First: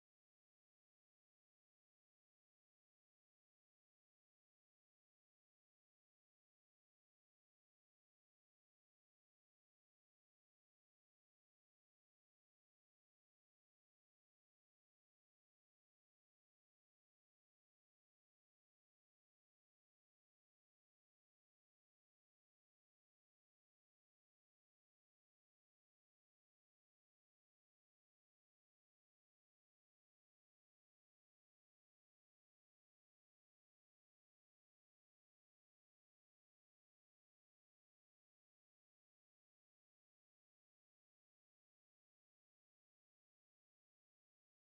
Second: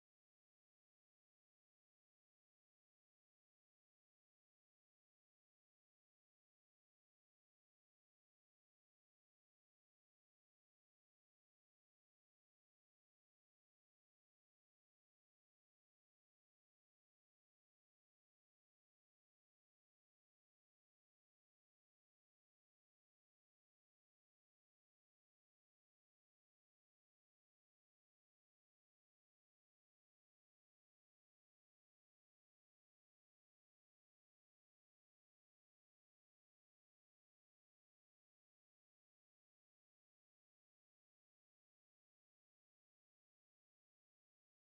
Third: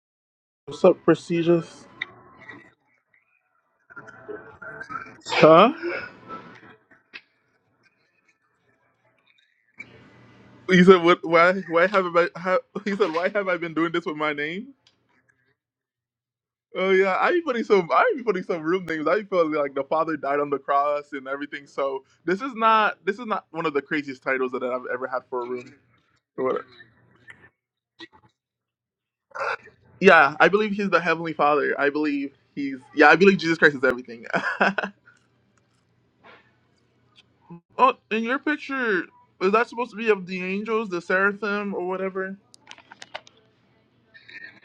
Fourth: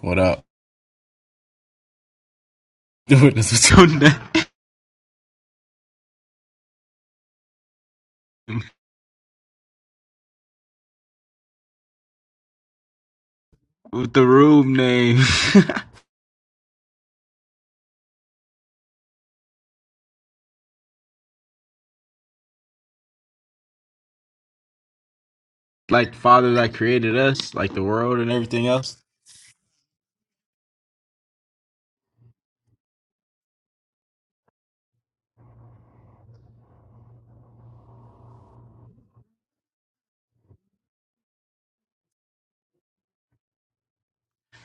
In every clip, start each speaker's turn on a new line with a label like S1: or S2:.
S1: What up?
S2: What's up, prestigious?
S1: Witness with your name,
S2: Huh? He said, "What? Why? Why haven't I? ha he said, "Why have I been doing this
S1: with
S2: with
S1: the
S2: my name?"
S1: room name,
S2: Oh yeah, I be putting some. I be putting some room names. I be feeling like the Father died on the cross and everything. So this is not. This is not one of the craziest titles that I've ever had for a room.
S1: like
S2: Or
S1: Father
S2: whatever.
S1: that created us, like the world and everything else.
S2: Yeah, I believe He's the Heavenly Father. I believe He's. Yeah, I believe Jesus Christ is everything. oh, in your picture, is that supposed to be of the angels, the seraphim, or whatever?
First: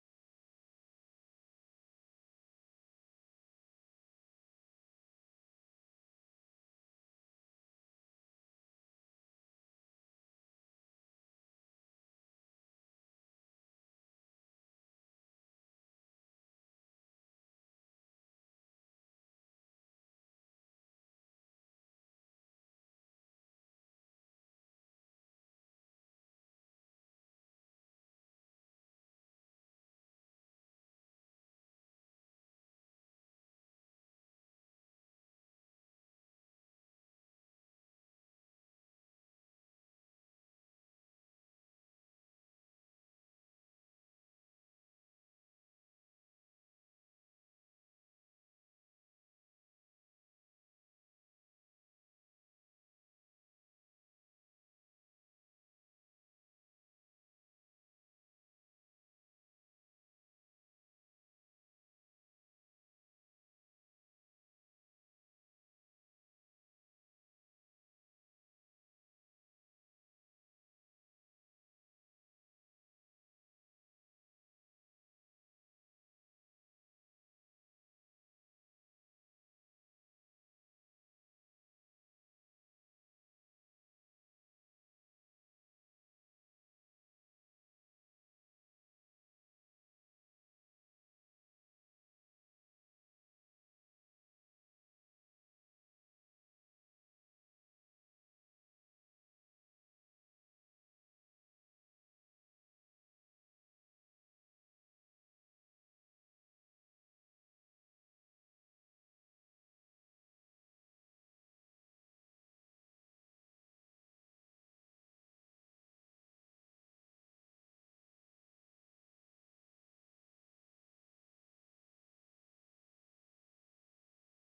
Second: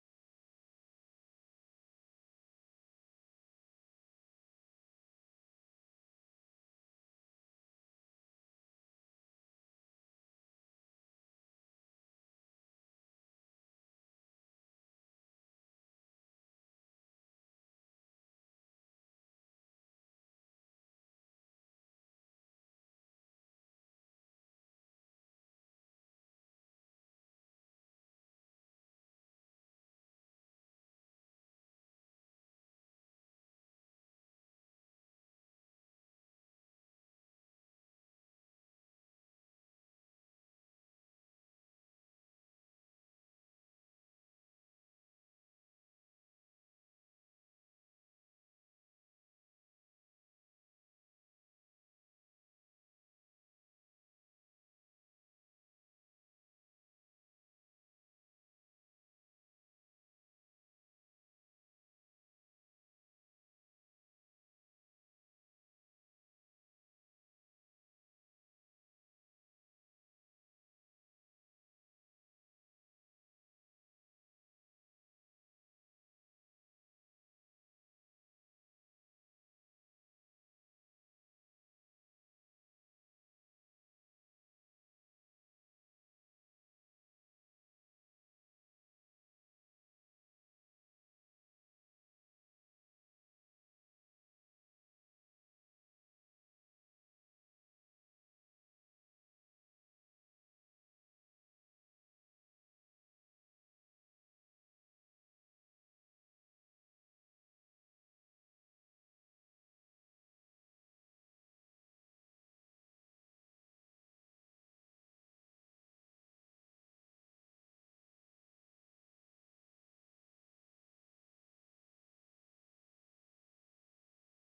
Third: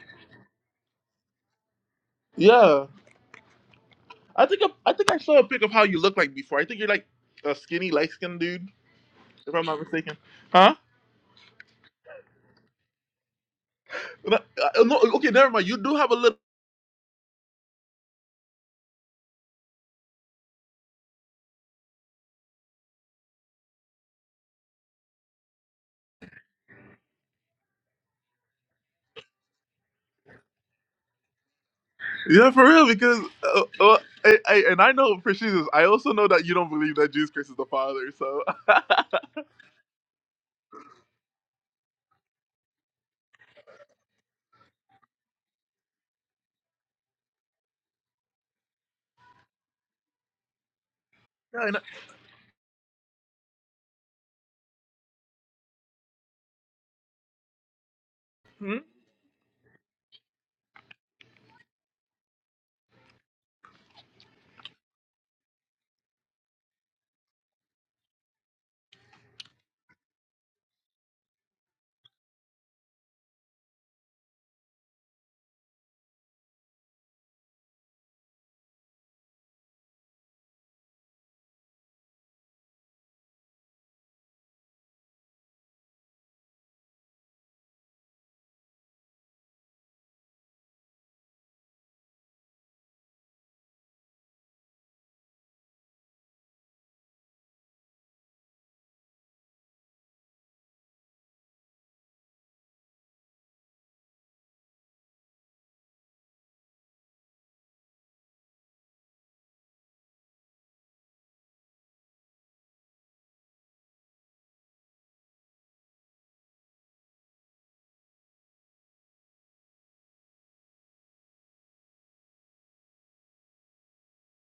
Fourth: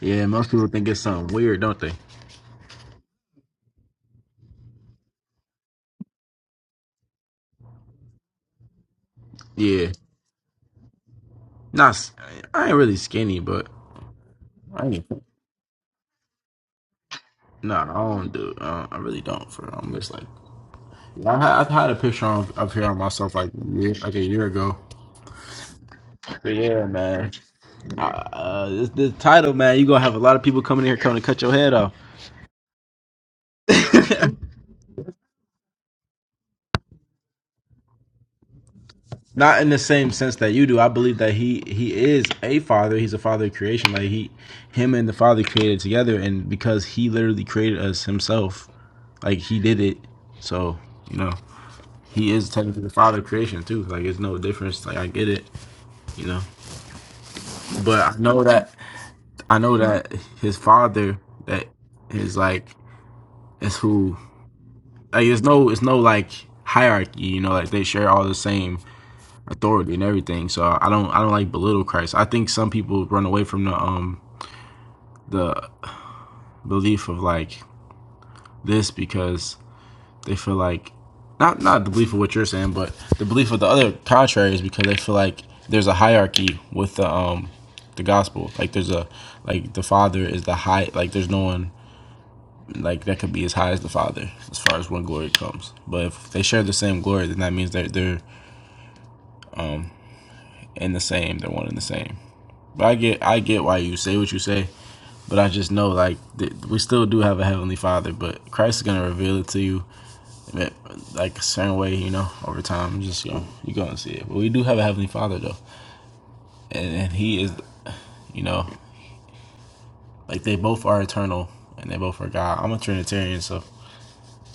S1: Yeah, most people think it's something weird, don't they?
S2: Yeah. I think I, I think I saw a pic of how you look like before. I think you're like a skinny, light skinned dude, if I'm not
S1: Yeah,
S2: mistaken. Huh?
S1: not. s- I ain't really skinny, but
S2: No, Uh,
S1: I
S2: No,
S1: ain't.
S2: okay, never mind. You do have a little.
S1: Nah, I don't do. Uh, I really don't. For I'm just like. I ha- I've had a picture of, of here on myself like a year- like a year ago. But yeah, man. Uh, uh, this, this title, man, you gonna have a lot of people coming here coming to cut your head off.
S2: Yeah, for real, because uh, uh, I, I, and I know for Jesus, I also know that you don't believe that Jesus Christ is the Father. So
S1: Not in the same sense that you do. I believe that he he is a father. He's a father of creation. Like he, him and the father created together, and because he literally created us himself, like he did it. So you know,
S2: yeah, I know.
S1: he is technically the father of creation too. Like it's no difference. Like I get it. You know, but I know that
S2: Hmm?
S1: I know that his father that is like is who like it's no it's no like hierarchy. You know, like they share all the same authority and everything. So I don't I don't like belittle Christ. I think some people run away from the um the belief of like this because they feel like not not the belief of what you're saying, but the belief of the other contrary is because they feel like there's a hierarchy with the um the gospel. Like there's a like the father is the high like there's no one like that could be as high as the father as far as when glory comes. But if they share the same glory then that means they're they're in the same, they're one in the same. But I get I get why you say what you say. But I just know, like, we still do have a Heavenly Father, but Christ is going to reveal it to you, like, like, a certain way, you know, over time. Just, you know, you're going to see it. But we do have a Heavenly Father, though. And, and He is, you know, like, they both are eternal and they both are God. I'm a Trinitarian, so,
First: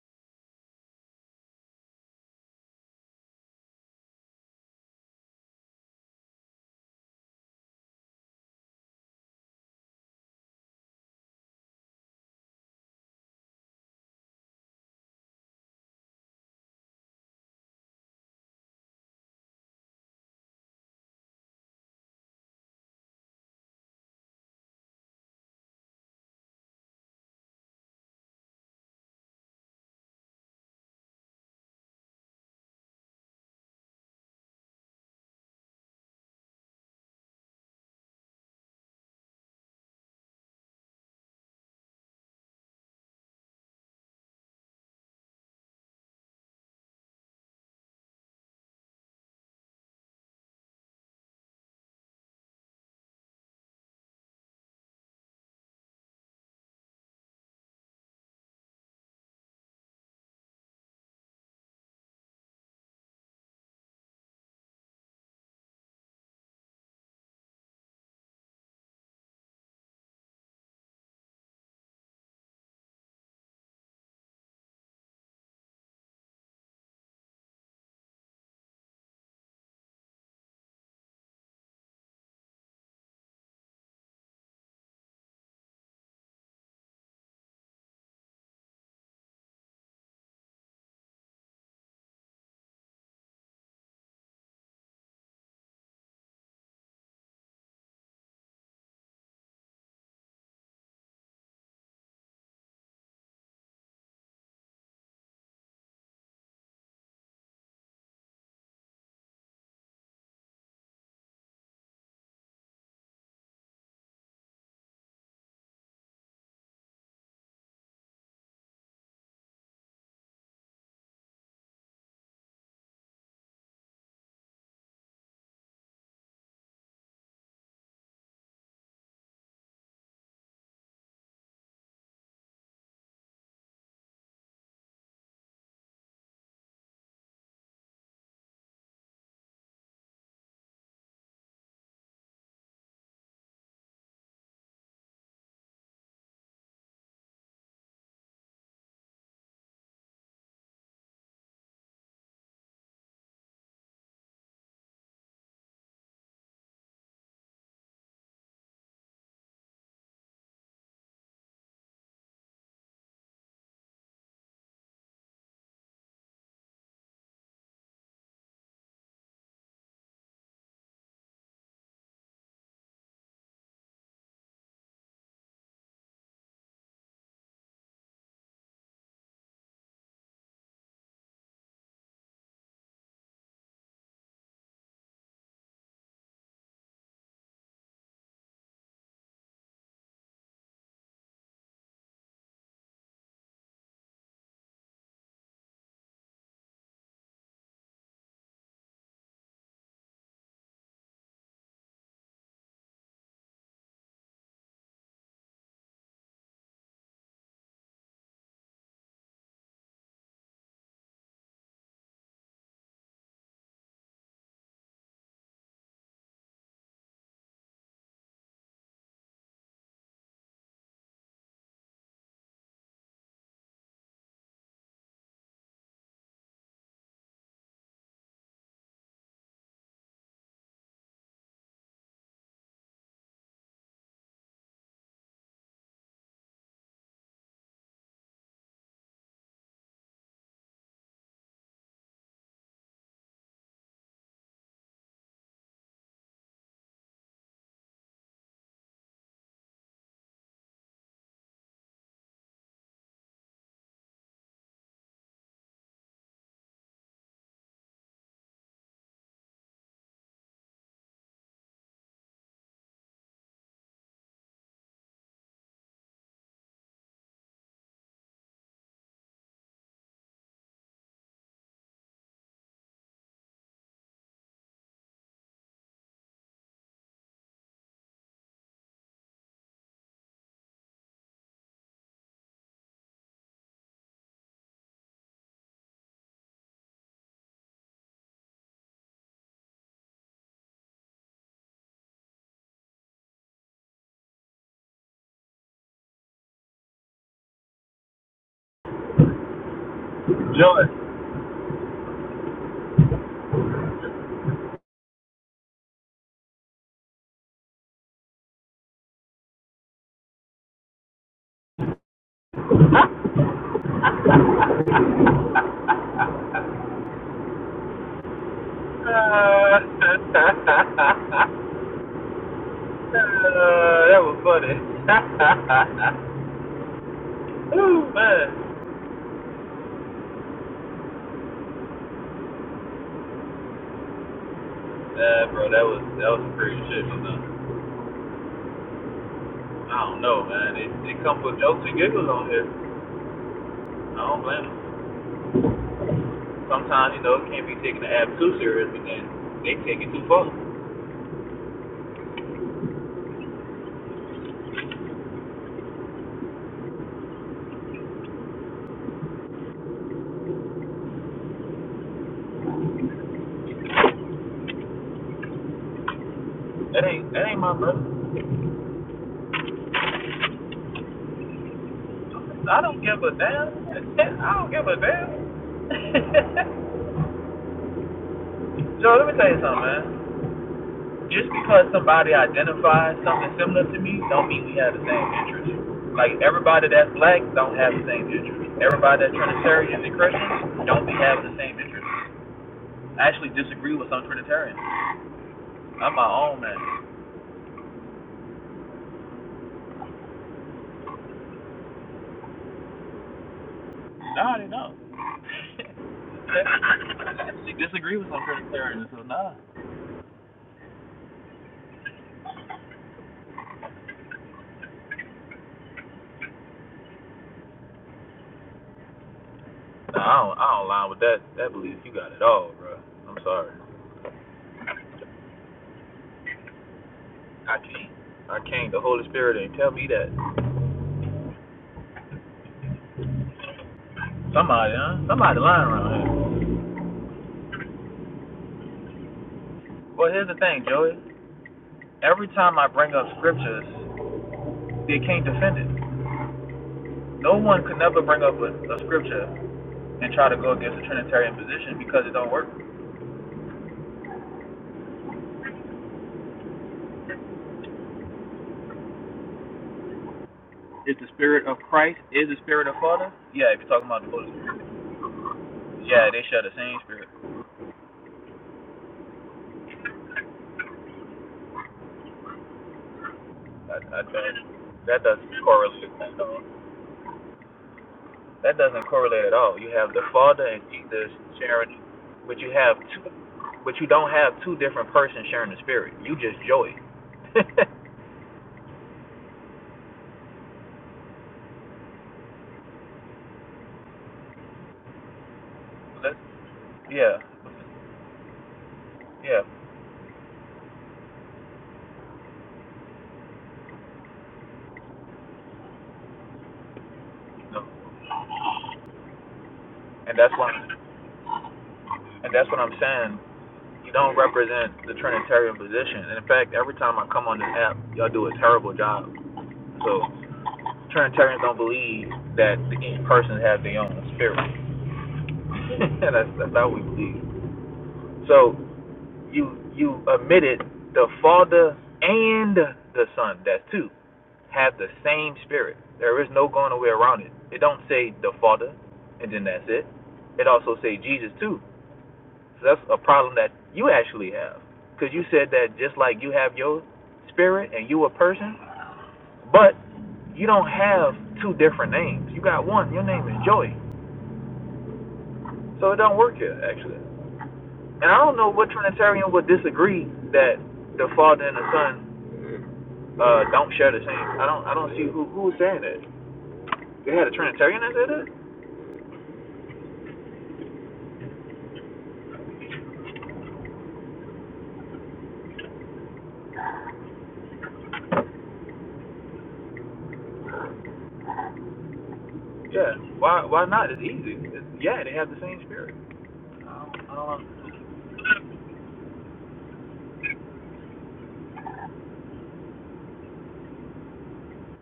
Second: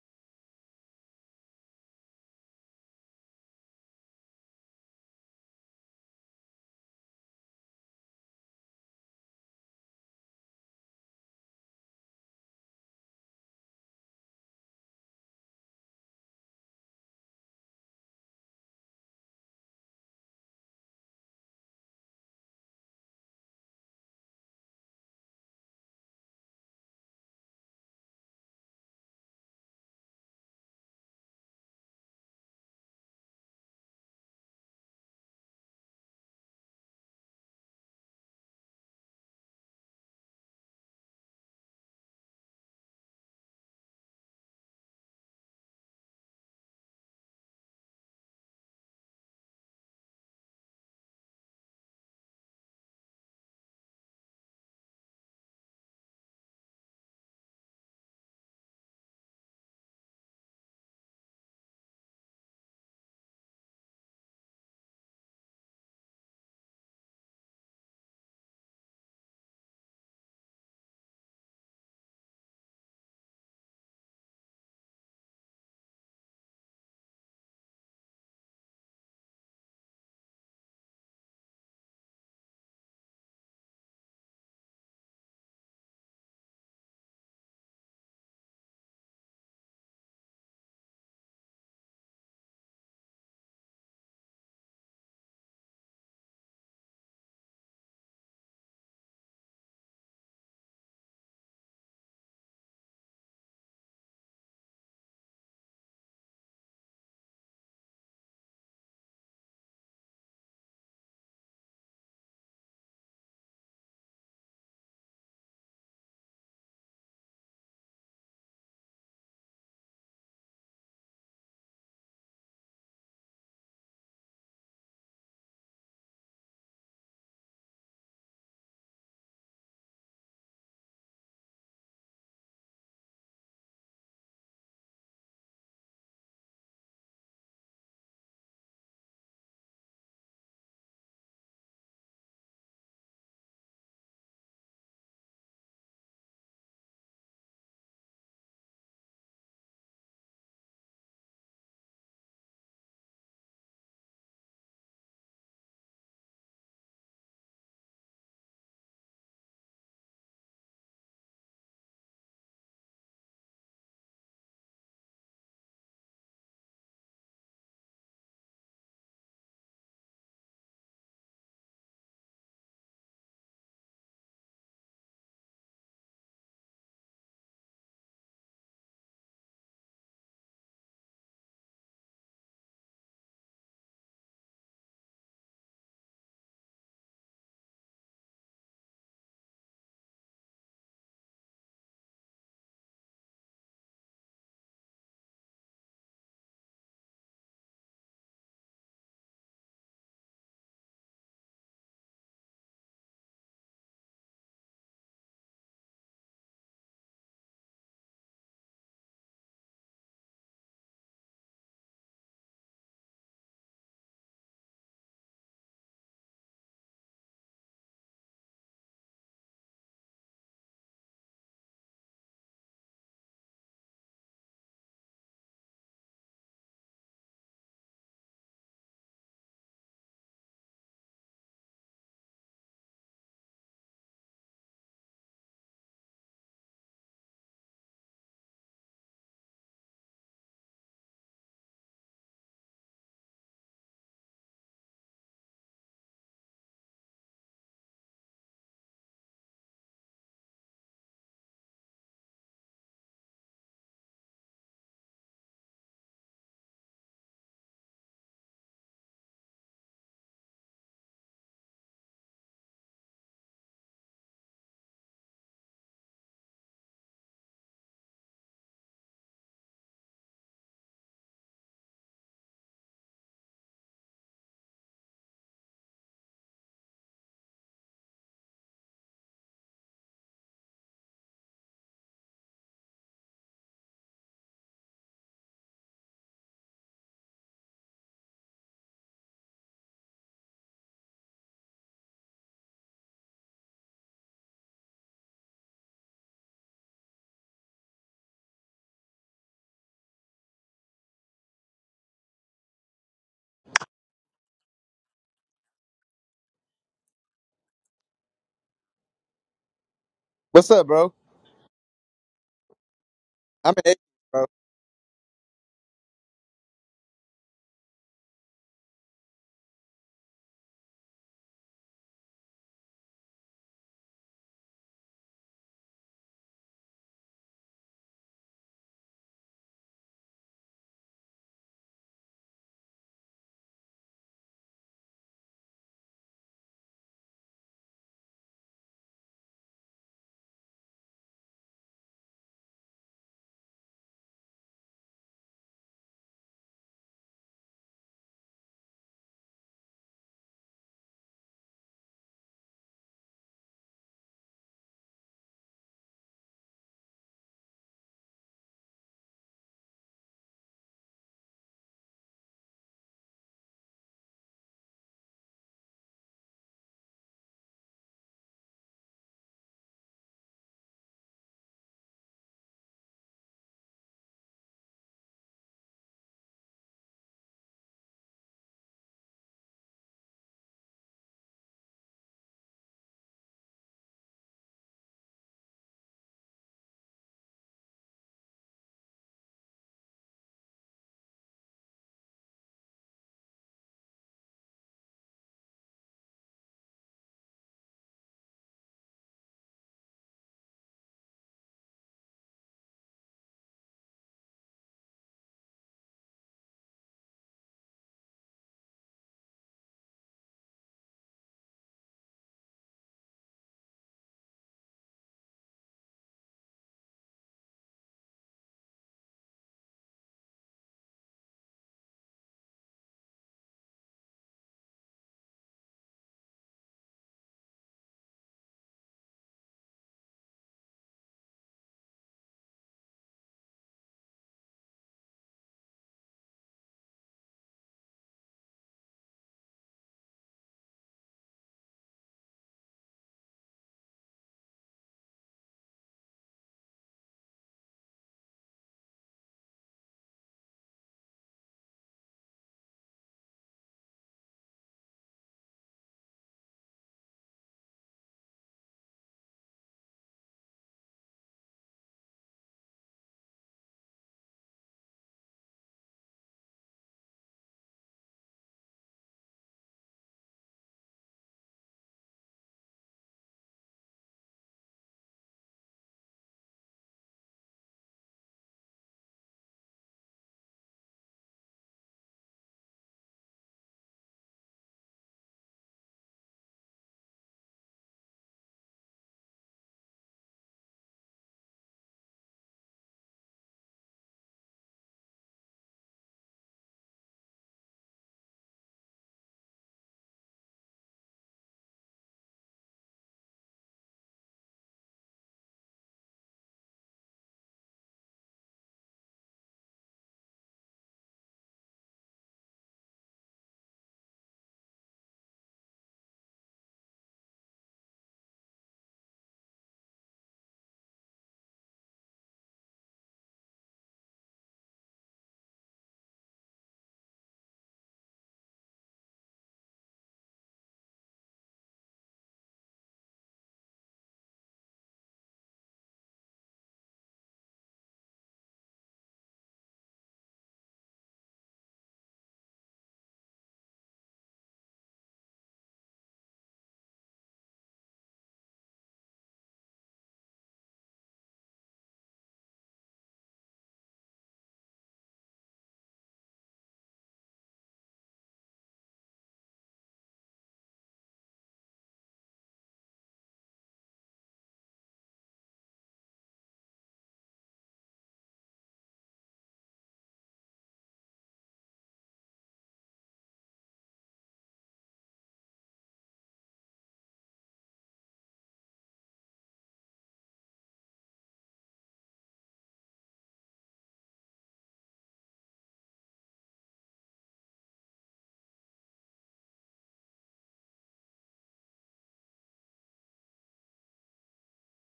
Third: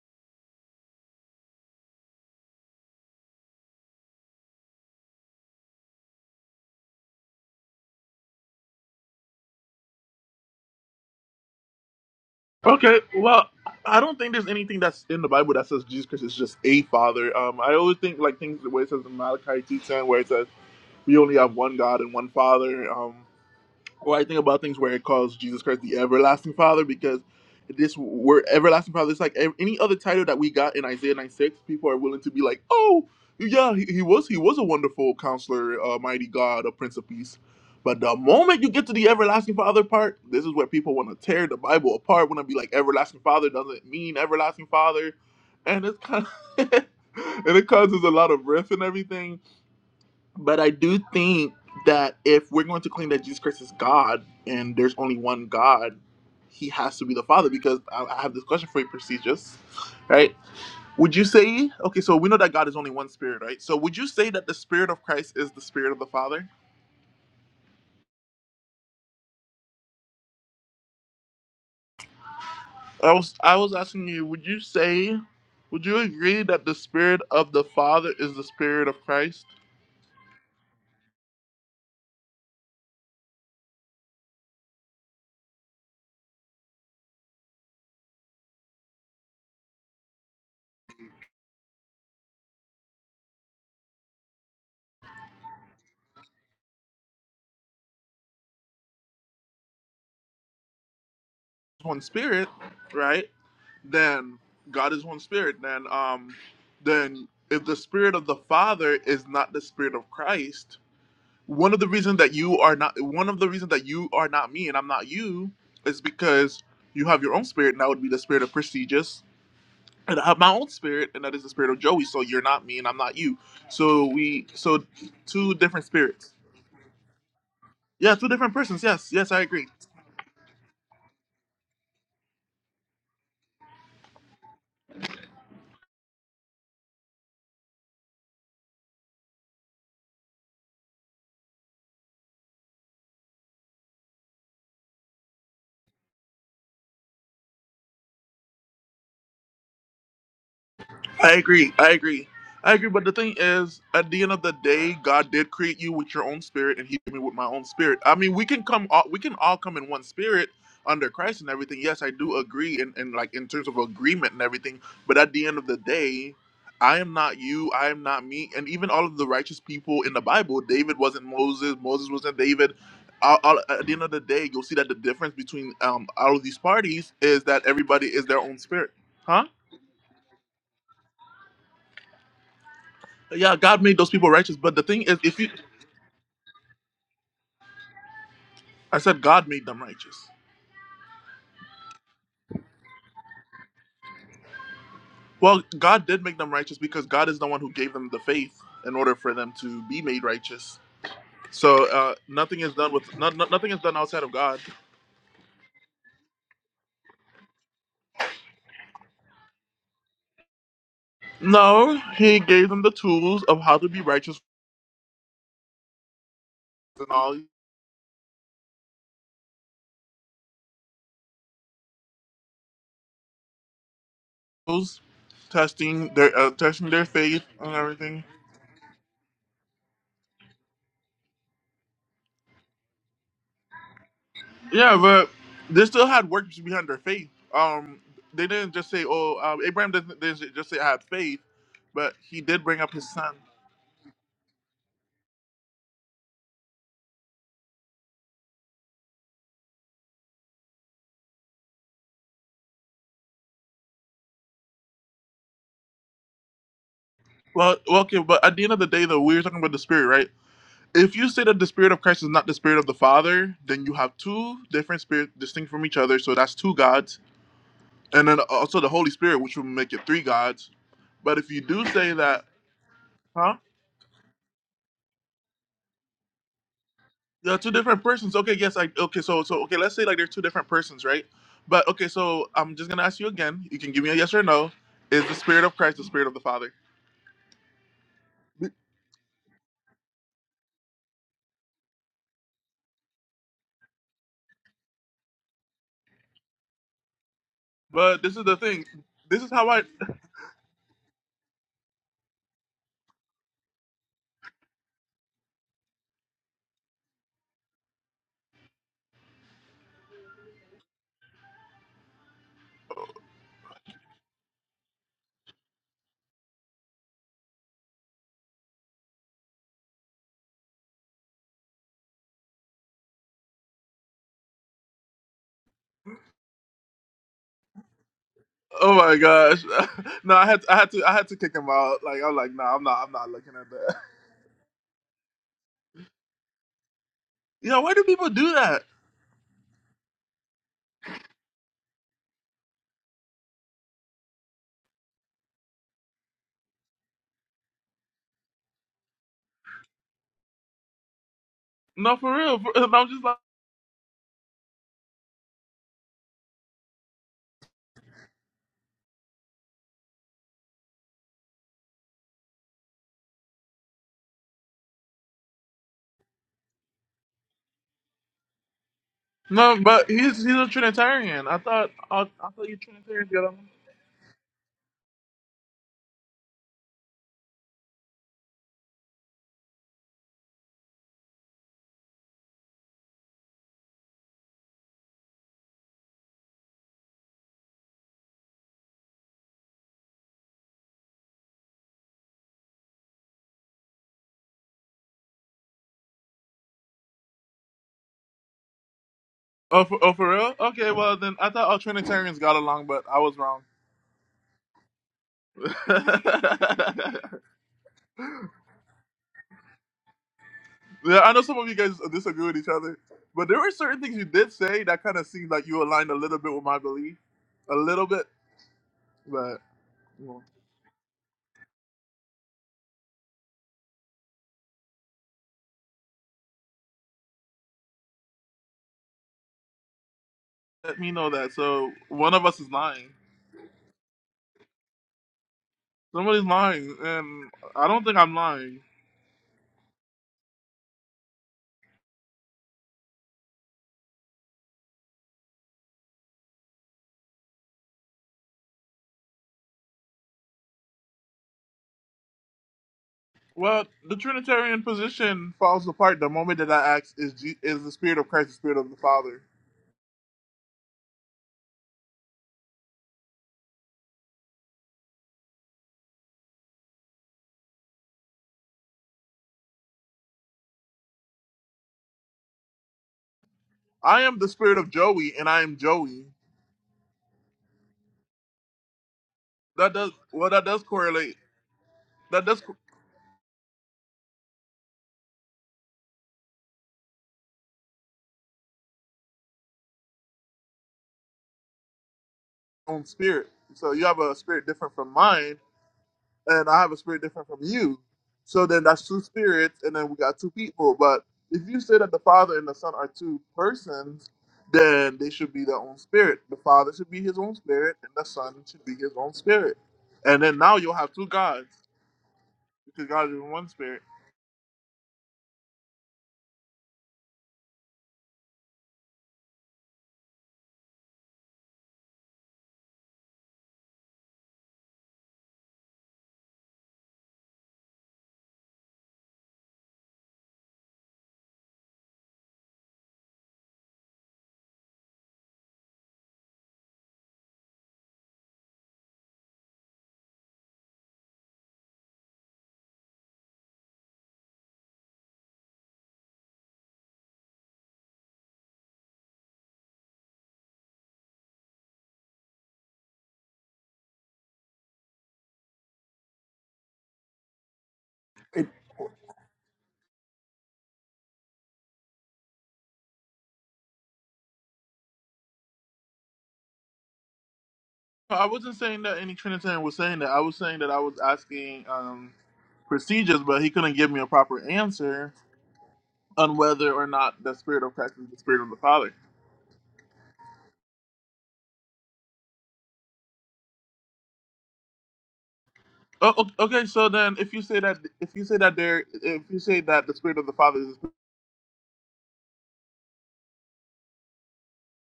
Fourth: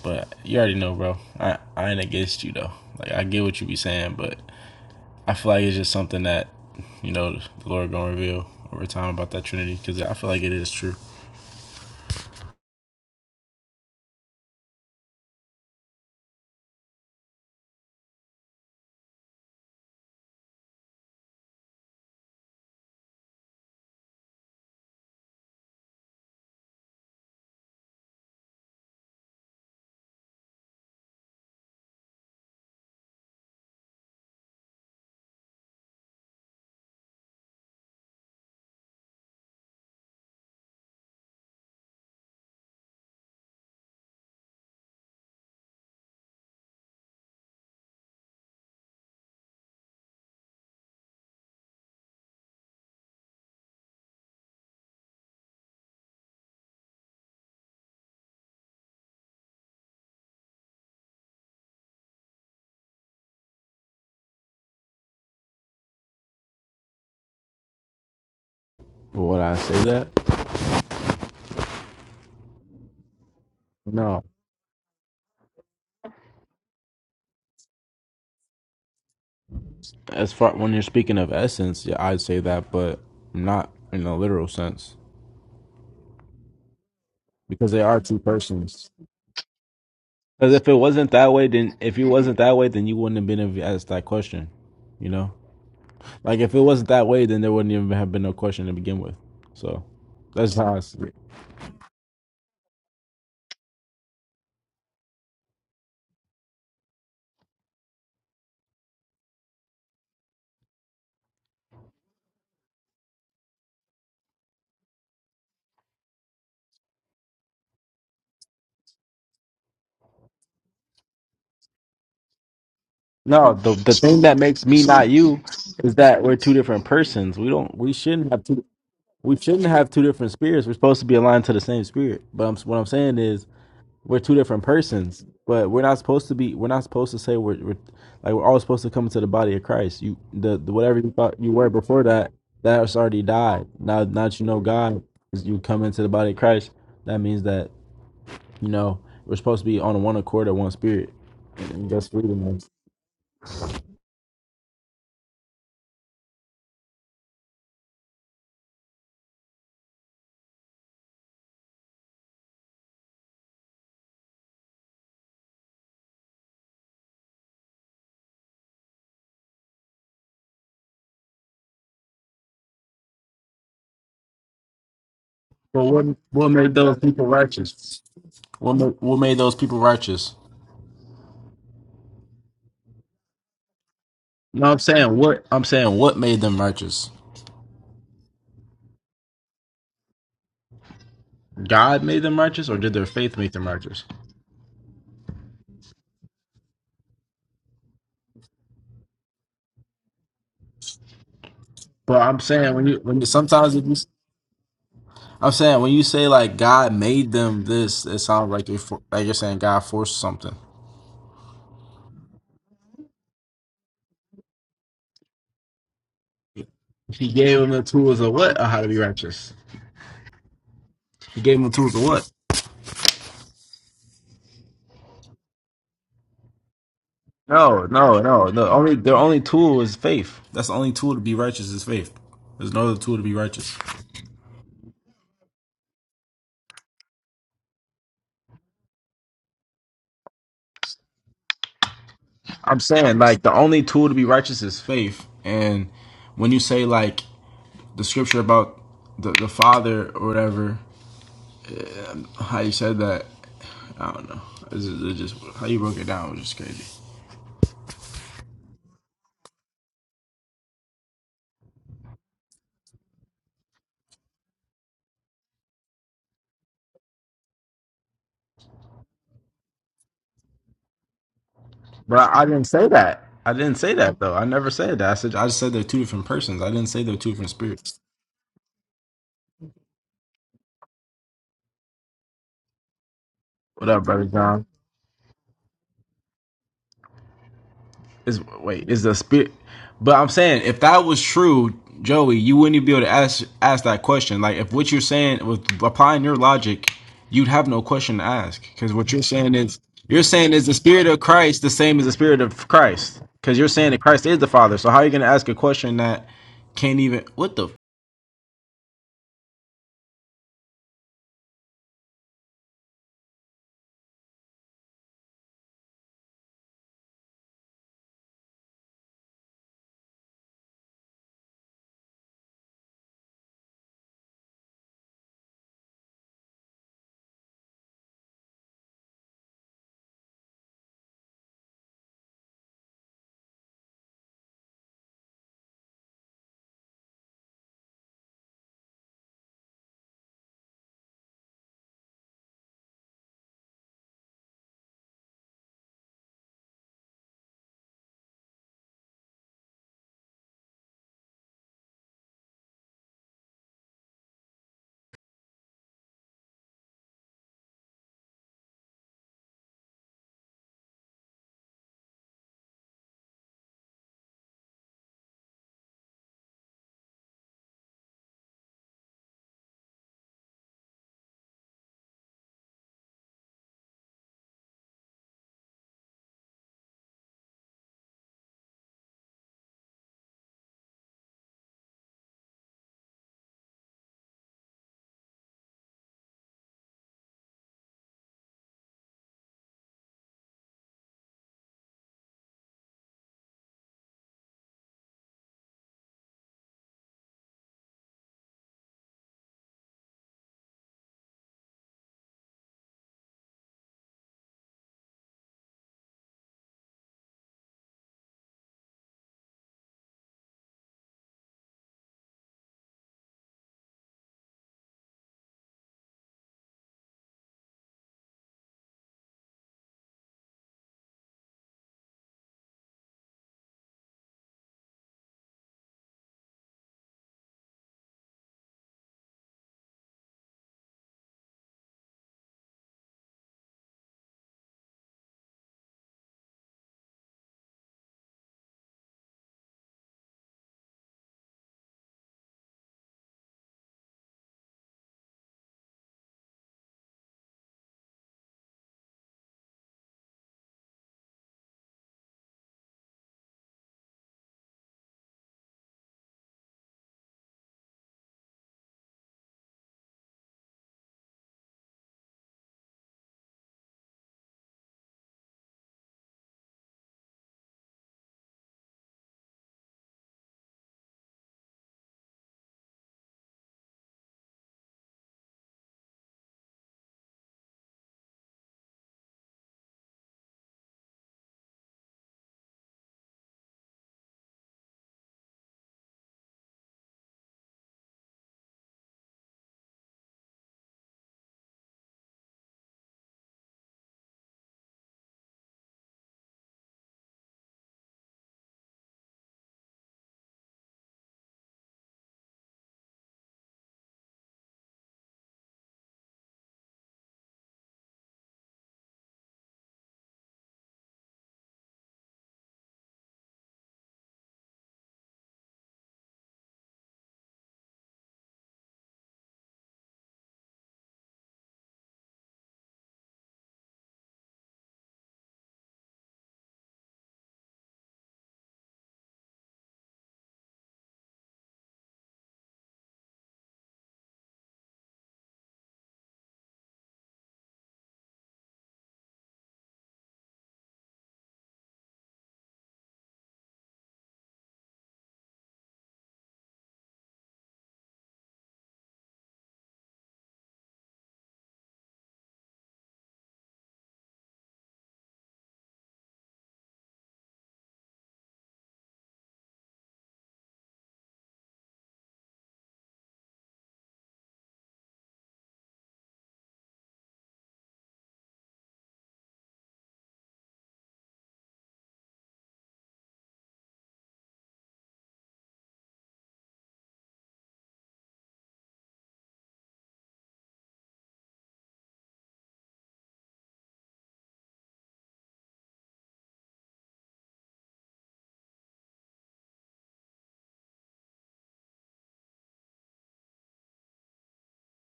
S1: but you already know, bro. I, I ain't against you, though. Like, I get what you be saying, but I feel like it's just something that, you know, the Lord going to reveal over time about that Trinity because I feel like it is true.
S2: okay, well, I don't think there's anything that's in the Bible that says Jesus Christ is just a Father. Um, I always think like things the way it says in Malachi two ten, where it says we only have one God and one Father. Um, Or I think about things where it calls Jesus Christ the everlasting Father because this word everlasting Father it's like any other title that we got in Isaiah 96. People are willing to be like, oh, yeah, he, he was he was a wonderful counselor, a mighty God, a Prince of Peace. But the moment you get to the everlasting Father part, this is where people want to tear the Bible apart. Want to be like everlasting Father doesn't mean everlasting Father, and it's kind of and it causes a lot of riff and everything but I do think that if we're going to claim that Jesus Christ is God and there's only one God, he has to be the Father because I, I have this question for you, prestigious. Right? Would you say, okay, so we know that God is only one spirit, right? So would you say that the spirit of Christ is the spirit of the Father?
S1: Would I say that?
S2: I was I was asking
S1: No.
S2: you, would you say would you agree that the spirit of the Father is the spirit of Christ?
S1: as far when you're speaking of essence, yeah, I'd say that, but not in a literal sense because they are two persons. Because if it wasn't that way, then if you wasn't that way, then you wouldn't have been able to ask that question. You know, like if it wasn't that way, then there wouldn't even have been no question to begin with. So that's how I see it.
S2: one spirit, right? Then God is one spirit. Then um then if the spirit of the Father is not the spirit of Christ, one of the reasons that you are not one of the reasons that you are not me and I'm not you is because you have your own spirit and that would be the spirit of prestigious. And I have my own spirit and that is the spirit of Joey. So you're not me and I'm not you.
S1: No, the the
S2: So
S1: thing that
S2: we
S1: makes me
S2: so
S1: not you
S2: two different
S1: is that
S2: spirits.
S1: we're two different persons. We don't. We
S2: Yeah, two
S1: shouldn't have
S2: different
S1: two.
S2: persons. Yes, yes,
S1: We
S2: I
S1: shouldn't
S2: agree.
S1: have two different spirits. We're supposed to be aligned to the same spirit. But I'm, what I'm saying is we're two different persons, but we're not supposed to be. We're not supposed to say we're, we're like we're all supposed to come into the body of Christ. You the, the whatever you thought you were before that, that's already died. Now, now that you know God, you come into the body of Christ. That means that you know we're supposed to be on one accord or one spirit,
S2: I agree.
S1: and
S2: I
S1: that's
S2: agree.
S1: freedom. man.
S2: I agree. But the thing is, at the end of the day, God did create you with your own spirit, and He made me with my own spirit. I mean, we can come. All, we can all come in one spirit under Christ and everything. Yes, I do agree, and and like in terms of agreement and everything. But at the end of the day. I am not you. I am not me. And even all of the righteous people in the Bible, David wasn't Moses. Moses wasn't David. All, all, at the end of the day, you'll see that the difference between
S1: But what
S2: um, all of
S1: what
S2: these
S1: made those
S2: parties
S1: people
S2: is that
S1: righteous?
S2: everybody is their own
S1: What ma-
S2: spirit,
S1: what made
S2: huh?
S1: those people righteous?
S2: yeah, God made those people righteous.
S1: No,
S2: But
S1: I'm
S2: the thing
S1: saying
S2: is, if
S1: what
S2: you,
S1: I'm saying. What made them righteous?
S2: I said God made them righteous.
S1: God made them righteous, or did their faith make them righteous?
S2: Well, God did make them righteous because God is the one who gave them the faith in order for them to be made righteous. So uh,
S1: But I'm
S2: nothing is
S1: saying when
S2: done
S1: you
S2: with
S1: when you,
S2: no, no- nothing
S1: sometimes
S2: is
S1: if you,
S2: done outside of God.
S1: I'm saying when you say like God made them this, it sounds like you're for, like you're saying God forced something.
S2: No, He gave them the tools of how to be righteous and
S1: He
S2: all
S1: gave them the tools of what? Of how to be righteous. He gave them the tools of what?
S2: those testing their uh, testing their faith and
S1: No, no,
S2: everything.
S1: no. The only their only tool is faith. That's the only tool to be righteous is faith. There's no other tool to be righteous.
S2: Yeah, but they still had works behind their faith. Um, they didn't just say, "Oh, um, Abraham didn't, didn't just say I had faith," but he did
S1: I'm
S2: bring up his
S1: saying
S2: son.
S1: like the only tool to be righteous is faith. And when you say like the scripture about the, the father or whatever how you said that. I don't know. It's just, it's just how you broke it down was just crazy.
S2: Well, well, okay, but at the end of the day, though, we were talking about the spirit, right? If you say that the spirit of Christ is not the spirit of the Father, then you have two different spirits distinct from each other. So that's two gods, and then also the Holy Spirit, which will make it three gods. But if you do say
S1: But I
S2: that,
S1: didn't say that.
S2: huh?
S1: I didn't say that though. I never said that. I said I just said they're two different persons. I didn't say they're two different
S2: Yeah, two
S1: spirits.
S2: different persons. Okay, yes, I okay, so so okay, let's say like they're two different persons, right? But okay, so I'm just gonna ask you again. You
S1: What
S2: can give
S1: up,
S2: me a
S1: brother
S2: yes or
S1: John?
S2: no. Is the spirit of Christ the spirit of the Father?
S1: Is wait, is the spirit? But I'm saying, if that was true, Joey, you wouldn't even be able to ask ask that question. Like, if what you're saying with applying your logic, you'd have no question
S2: But
S1: to
S2: this is the
S1: ask
S2: thing.
S1: because what you're
S2: This is
S1: saying
S2: how
S1: is
S2: I
S1: you're saying is the
S3: Joy.
S1: spirit of Christ the same as the spirit of Christ because you're saying that Christ is the Father. So how are you going to ask a question that can't even what the
S4: What's up, bro? I'm an atheist, bro.
S3: Uh, uh, that was funny. Ooh, man.
S2: Oh my gosh. no, I had I had to I had to kick him out. Like I'm like, nah, I'm not I'm not looking at that.
S3: Nah, bro, that was that was some crazy shit
S2: Yeah, why do people do that?
S3: I don't know, man. They they come with jokes and giggles on here. I don't blame them. Sometimes you know it can't be taking the app too seriously, then they take it too far.
S2: No, for real. For, and I was just like
S3: That ain't that ain't my brother.
S2: No, but he's he's a Trinitarian. I thought I, I thought you
S3: I don't give a
S2: Trinitarians got along.
S3: damn. I don't give a damn. Joe, let me tell you something, man. Just because somebody identifies something similar to me, don't mean we have the same interest. Like everybody that's black don't have the same interest. Everybody that's Trinitarian and Christian don't be having the same interest. I actually disagree with some Trinitarians. I'm my own man.
S2: Oh for, oh for real? Okay, well then I thought all Trinitarians got along, but I was wrong.
S3: Nah, they don't.
S2: yeah,
S3: she disagree with some Trinitarians, so nah.
S2: I know some of you guys disagree with each other, but there were certain things you did say that kind of seemed like you aligned a little bit with my belief, a little bit. But
S3: Nah,
S2: you
S3: I
S2: know,
S3: don't, I don't line with that that belief you got at all, bro. I'm sorry. I can't. I can't. The Holy Spirit ain't tell me that.
S2: let me know that. So one of us is lying.
S3: Somebody, huh? Somebody lying around here.
S2: Somebody's lying, and I don't think I'm lying.
S3: Well, here's the thing, Joey. Every time I bring up scriptures, they can't defend it. No one could never bring up a, a scripture and try to go against the Trinitarian position because it don't work.
S2: Well, the Trinitarian position falls apart the moment that I ask, "Is G- is the Spirit of Christ the Spirit of the Father?"
S3: Is the spirit of Christ? Is the spirit of Father? Yeah, if you're talking about the Holy Spirit. Yeah, they share the same spirit. That,
S2: I
S3: that,
S2: am the
S3: doesn't-
S2: Spirit of
S3: that
S2: Joey, and
S3: doesn't
S2: I am
S3: correlate
S2: Joey.
S3: at all. That doesn't correlate at all. You
S2: That does
S3: have the
S2: well. That
S3: Father and
S2: does
S3: Jesus
S2: correlate.
S3: sharing,
S2: That
S3: but
S2: does.
S3: you have two, but you don't have two different persons sharing the Spirit. You just Joey.
S2: own spirit. So you have a spirit different from mine, and I have a spirit different from
S3: yeah.
S2: you. So then that's two
S3: Yeah.
S2: spirits, and then we got two people. But if you say that the Father and the Son are two persons, then they should be their own spirit. The Father should be his own spirit, and the Son should be his own spirit.
S3: And
S2: And
S3: that's
S2: then
S3: what
S2: now you'll have two gods,
S3: and that's what I'm
S2: because God
S3: saying.
S2: is one spirit.
S3: You don't represent the Trinitarian position. And in fact, every time I come on this app, y'all do a terrible job. So Trinitarians don't believe that each person has their own spirit. that's that's how we believe. So you you admitted the Father and the Son, that's two, have the same spirit. There is no going away around it. It don't say the Father and then that's it. It also say Jesus too. So that's a problem that you actually have. Because you said that just like you have your spirit and you a person, but you don't have two different names. You got one. Your name is Joey. So it don't work here, actually. And I don't know what Trinitarian would disagree that the Father and the Son uh, don't share the same. I don't. I don't see who who's saying that. They had a Trinitarian that said
S2: So I
S3: that.
S2: wasn't saying that any Trinitarian was saying that. I was saying that I was asking um, procedures, but he couldn't give me a proper answer on whether or not the Spirit of Christ is the Spirit of the Father.
S3: Yeah. Why? Why not? It's easy. It's, yeah, they have the same spirit.
S2: Oh, o-
S3: I
S2: okay. So
S3: don't, I
S2: then, if
S3: don't,
S2: you say that, if you say that there, if you say that the spirit of the Father is going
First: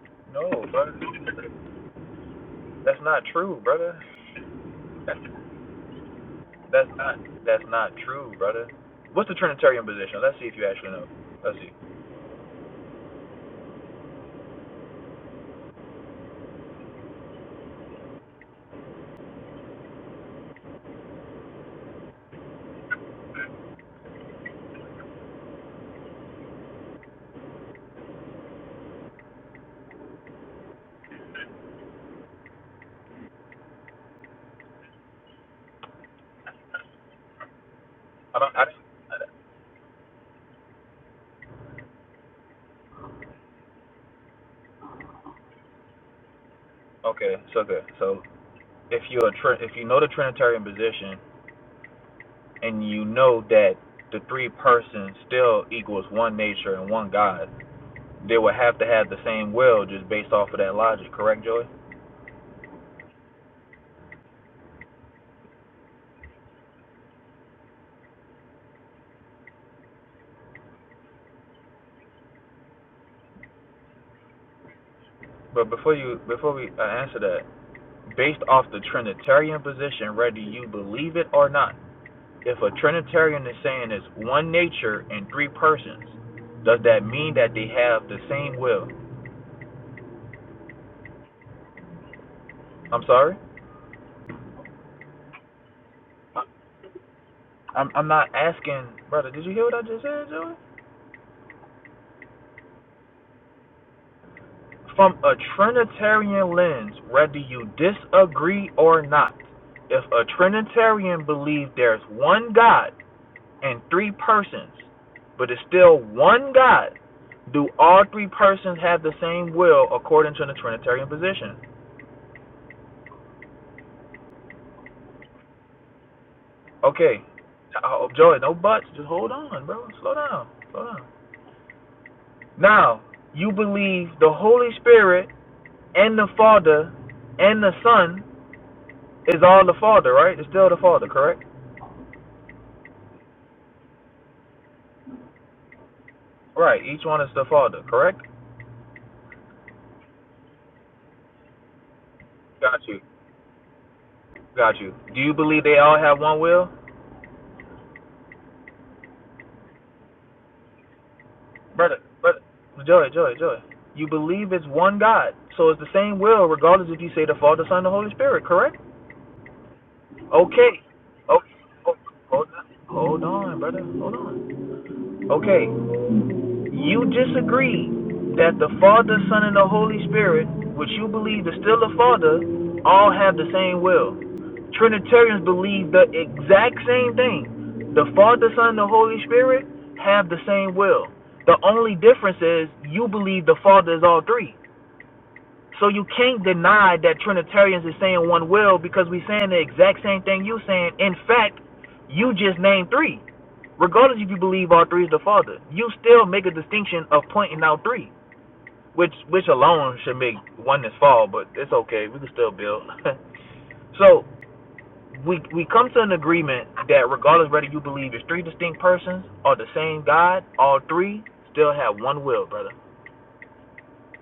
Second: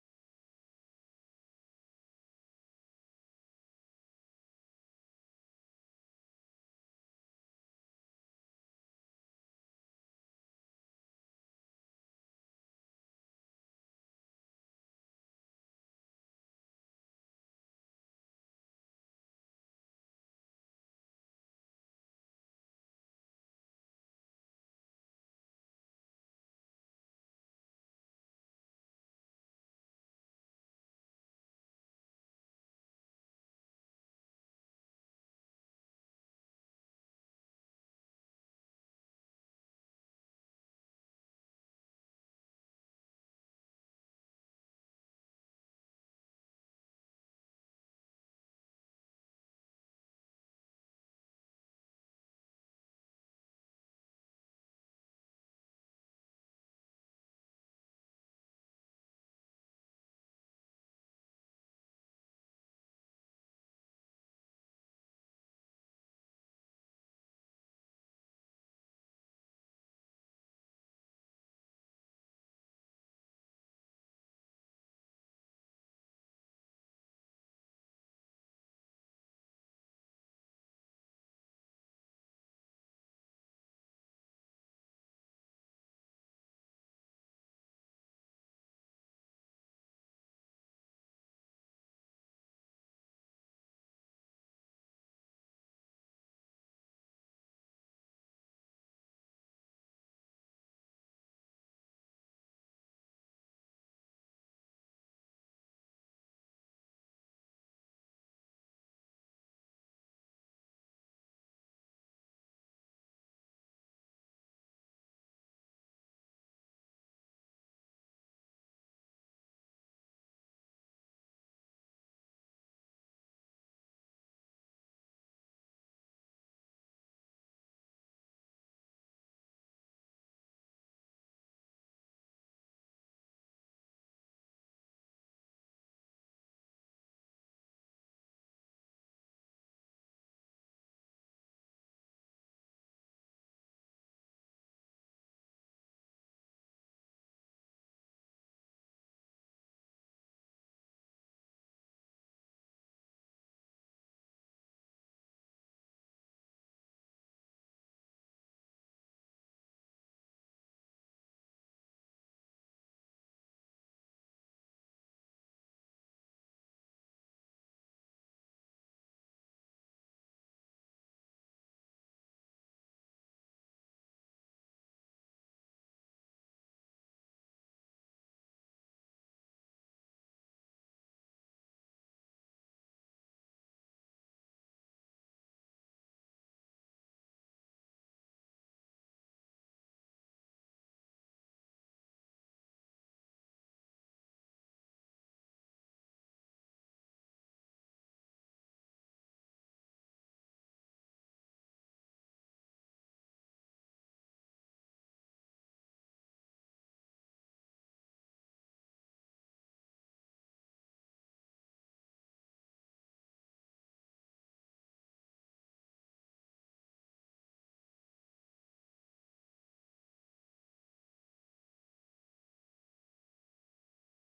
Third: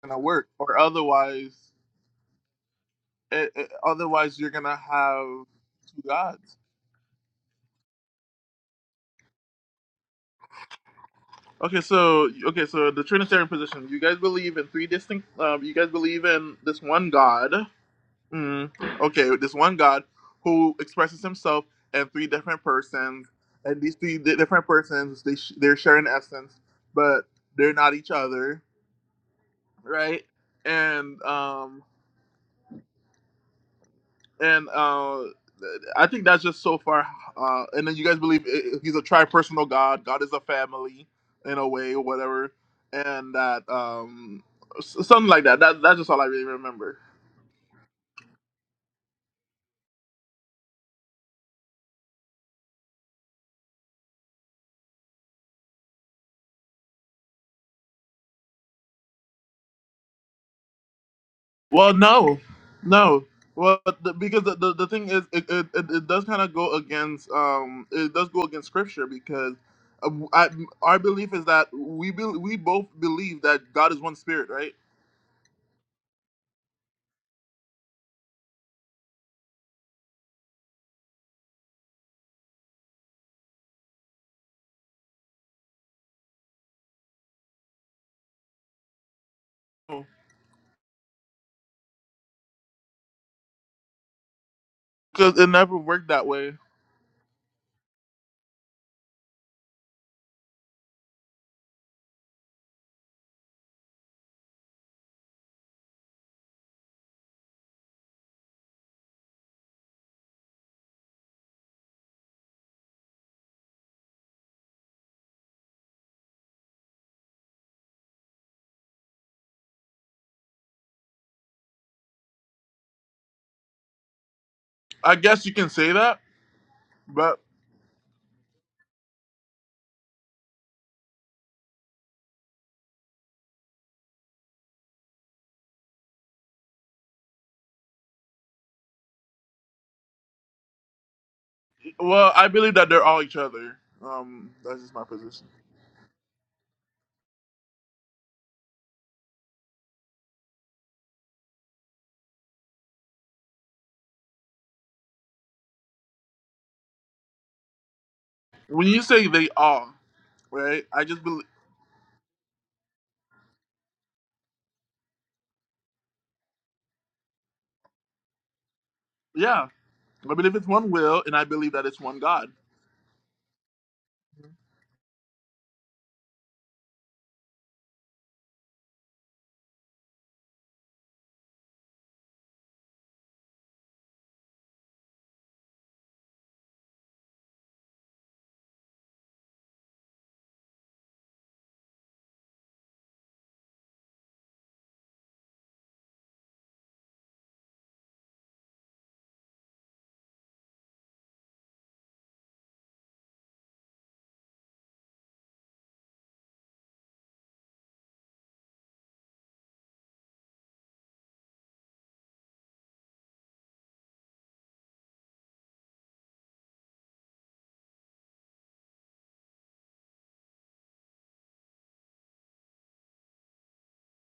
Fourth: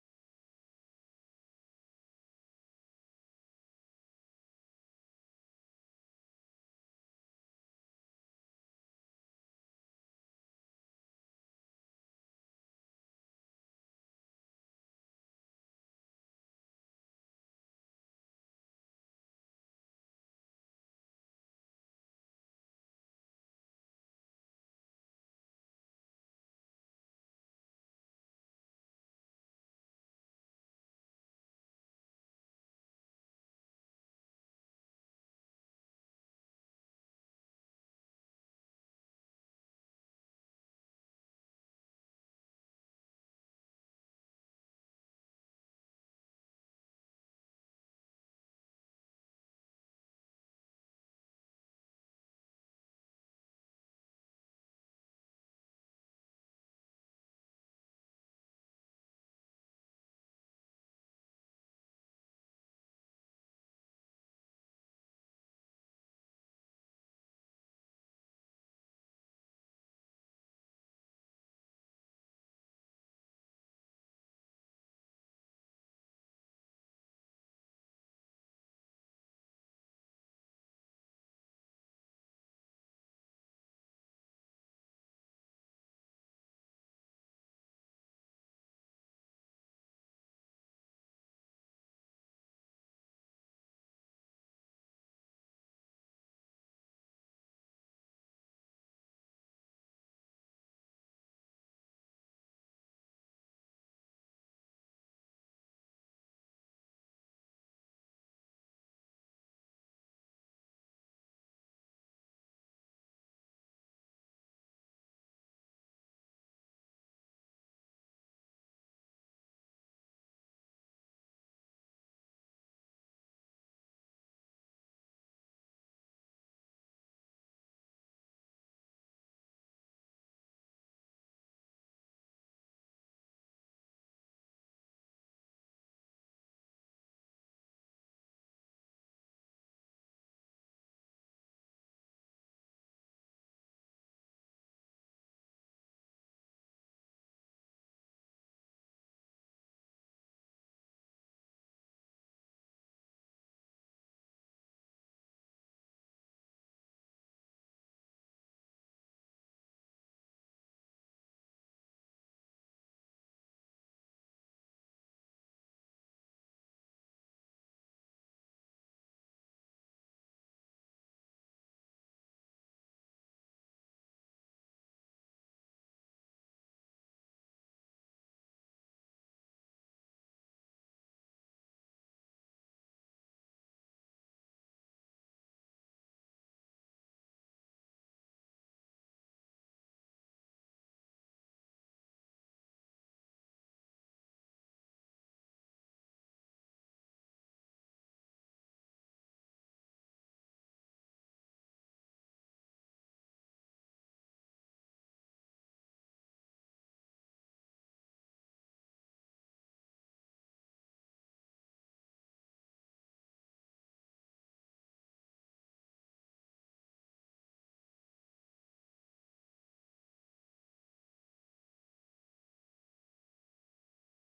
S2: to work,
S3: no,
S2: or
S3: brother.
S2: otherwise,
S3: That's not
S2: eh,
S3: true,
S2: eh,
S3: brother.
S2: otherwise you're gonna
S3: That's
S2: have two gods.
S3: that's not that's not true, brother. What's the Trinitarian position? Let's see if you actually know. Let's see.
S2: Okay, so okay, so the Trinitarian position. You guys believe in three distinct. Um, you guys believe in this one God. Mm, okay, this one God who expresses Himself in three different persons, and these three di- different persons they sh- they're sharing essence, but they're not each other, right? And um and uh, I think that's just so far. Uh, and then you guys
S3: I
S2: believe
S3: don't. I,
S2: i- he's a tri-personal God. God is a family in a way, or whatever, and that um, s- something like that. That that's just all I really remember.
S3: okay. So good. So if you're a Trin- if you know the Trinitarian position and you know that the three persons still equals one nature and one God, they would have to have the same will just based off of that logic. Correct, Joy?
S2: Well, no, no. Well, the, because the, the, the thing is, it, it, it, it does kind of go against um, it does go against scripture because uh, I, our belief is that we be, we both believe that God is one spirit, right?
S3: But before you before we uh, answer that, based off the Trinitarian position, whether you believe it or not. If a Trinitarian is saying it's one nature and three persons, does that mean that they have the same will? I'm sorry?
S2: Because it never worked that way.
S3: I'm, I'm not asking, brother, did you hear what I just said, Joey? From a Trinitarian lens, whether you disagree or not, if a Trinitarian believes there's one God and three persons, but it's still one God, do all three persons have the same will according to the Trinitarian position?
S2: I guess you can say that,
S3: Okay,
S2: But
S3: oh, Joey, no buts. Just hold on, bro. Slow down. Slow down. Now, you believe the Holy Spirit and the Father and the Son is all the Father, right? It's still the Father, correct?
S2: well, I believe that they're all each other. Um, that's just my position.
S3: Right. Each one is the Father, correct? Got you. Got you. Do you believe they all have one will?
S2: When you say they are, right? I just believe,
S3: Brother, brother, Joey, Joey, Joey. You believe it's one God. So it's the same will, regardless if you say the Father, Son, and the Holy Spirit, correct?
S2: yeah, I believe it's
S3: Okay.
S2: one will, and I
S3: Okay.
S2: believe that
S3: oh,
S2: it's one
S3: hold
S2: God.
S3: on. Hold on, brother. Hold on. Okay, you disagree that the Father, Son, and the Holy Spirit, which you believe is still the Father, all have the same will. Trinitarians believe the exact same thing. The Father, Son, and the Holy Spirit have the same will. The only difference is you believe the Father is all three. So you can't deny that Trinitarians is saying one will because we saying the exact same thing you saying. In fact, you just named three. Regardless if you believe all three is the Father, you still make a distinction of pointing out three, which which alone should make oneness fall. But it's okay, we can still build. so we we come to an agreement that regardless whether you believe it's three distinct persons or the same God, all three still have one will, brother.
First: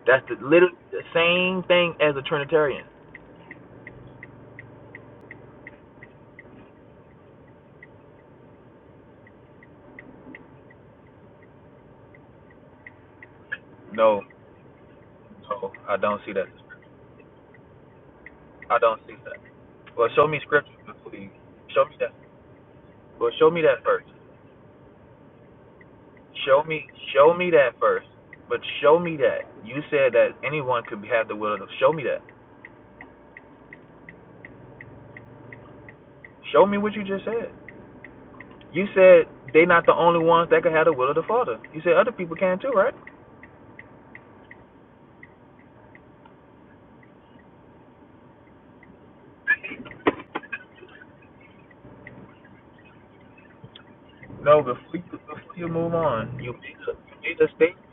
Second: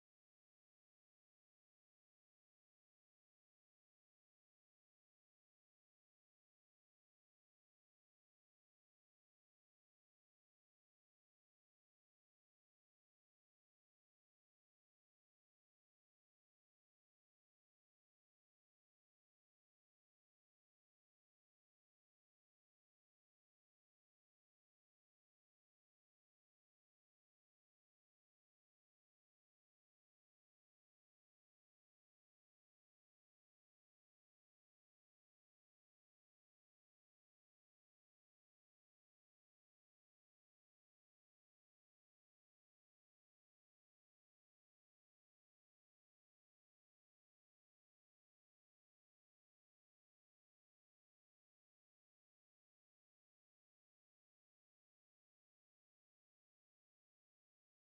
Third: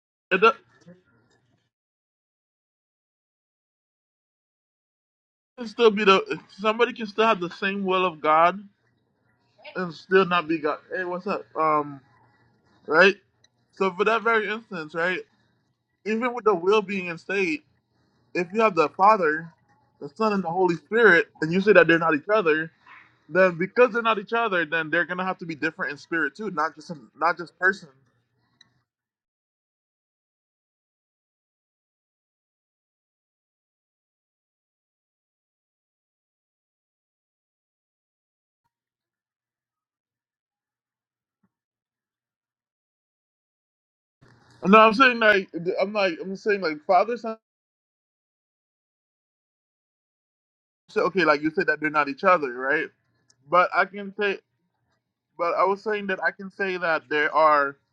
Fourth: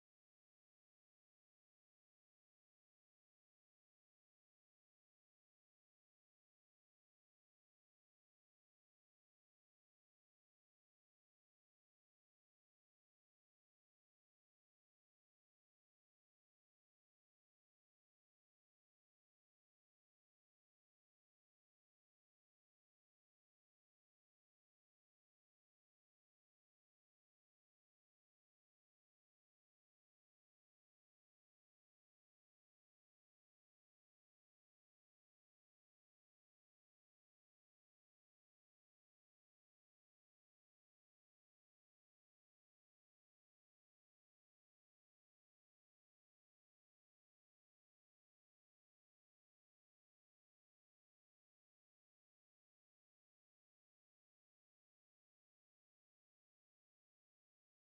S3: That's the
S2: It do- it
S3: little the same thing as a Trinitarian.
S2: can still be the somebody can still have the same will of God and still not be God. Hey, what's up? Um, right. So for
S3: No.
S2: that very instance, right,
S3: So I don't see
S2: even with
S3: that.
S2: the will being in state, if you have
S3: I
S2: the
S3: don't see that.
S2: Father,
S3: Well,
S2: the
S3: show
S2: Son,
S3: me
S2: and the
S3: scripture,
S2: Holy Spirit,
S3: please.
S2: and you say
S3: Show
S2: that
S3: me
S2: they're
S3: that.
S2: not each other,
S3: Well, show
S2: Then
S3: me that
S2: because they're
S3: first.
S2: not each other, then they're gonna have to be different in spirit too,
S3: Show
S2: not
S3: me,
S2: just in,
S3: show
S2: not
S3: me
S2: just
S3: that
S2: person.
S3: first. But show me that you said that anyone could have the will of. The, show me that. Show me what you just said. You said they not the only ones that could have the will of the Father. You said other people can too, right?
S2: No, I'm saying like I'm like I'm saying like father son. so, Okay, like you said that they're not each other, right? But I can say,
S3: No, before you,
S2: but
S3: before
S2: I
S3: you
S2: was
S3: move
S2: saying that I
S3: on,
S2: can
S3: you
S2: say
S3: made a,
S2: that
S3: you
S2: there
S3: made a
S2: are.
S3: statement.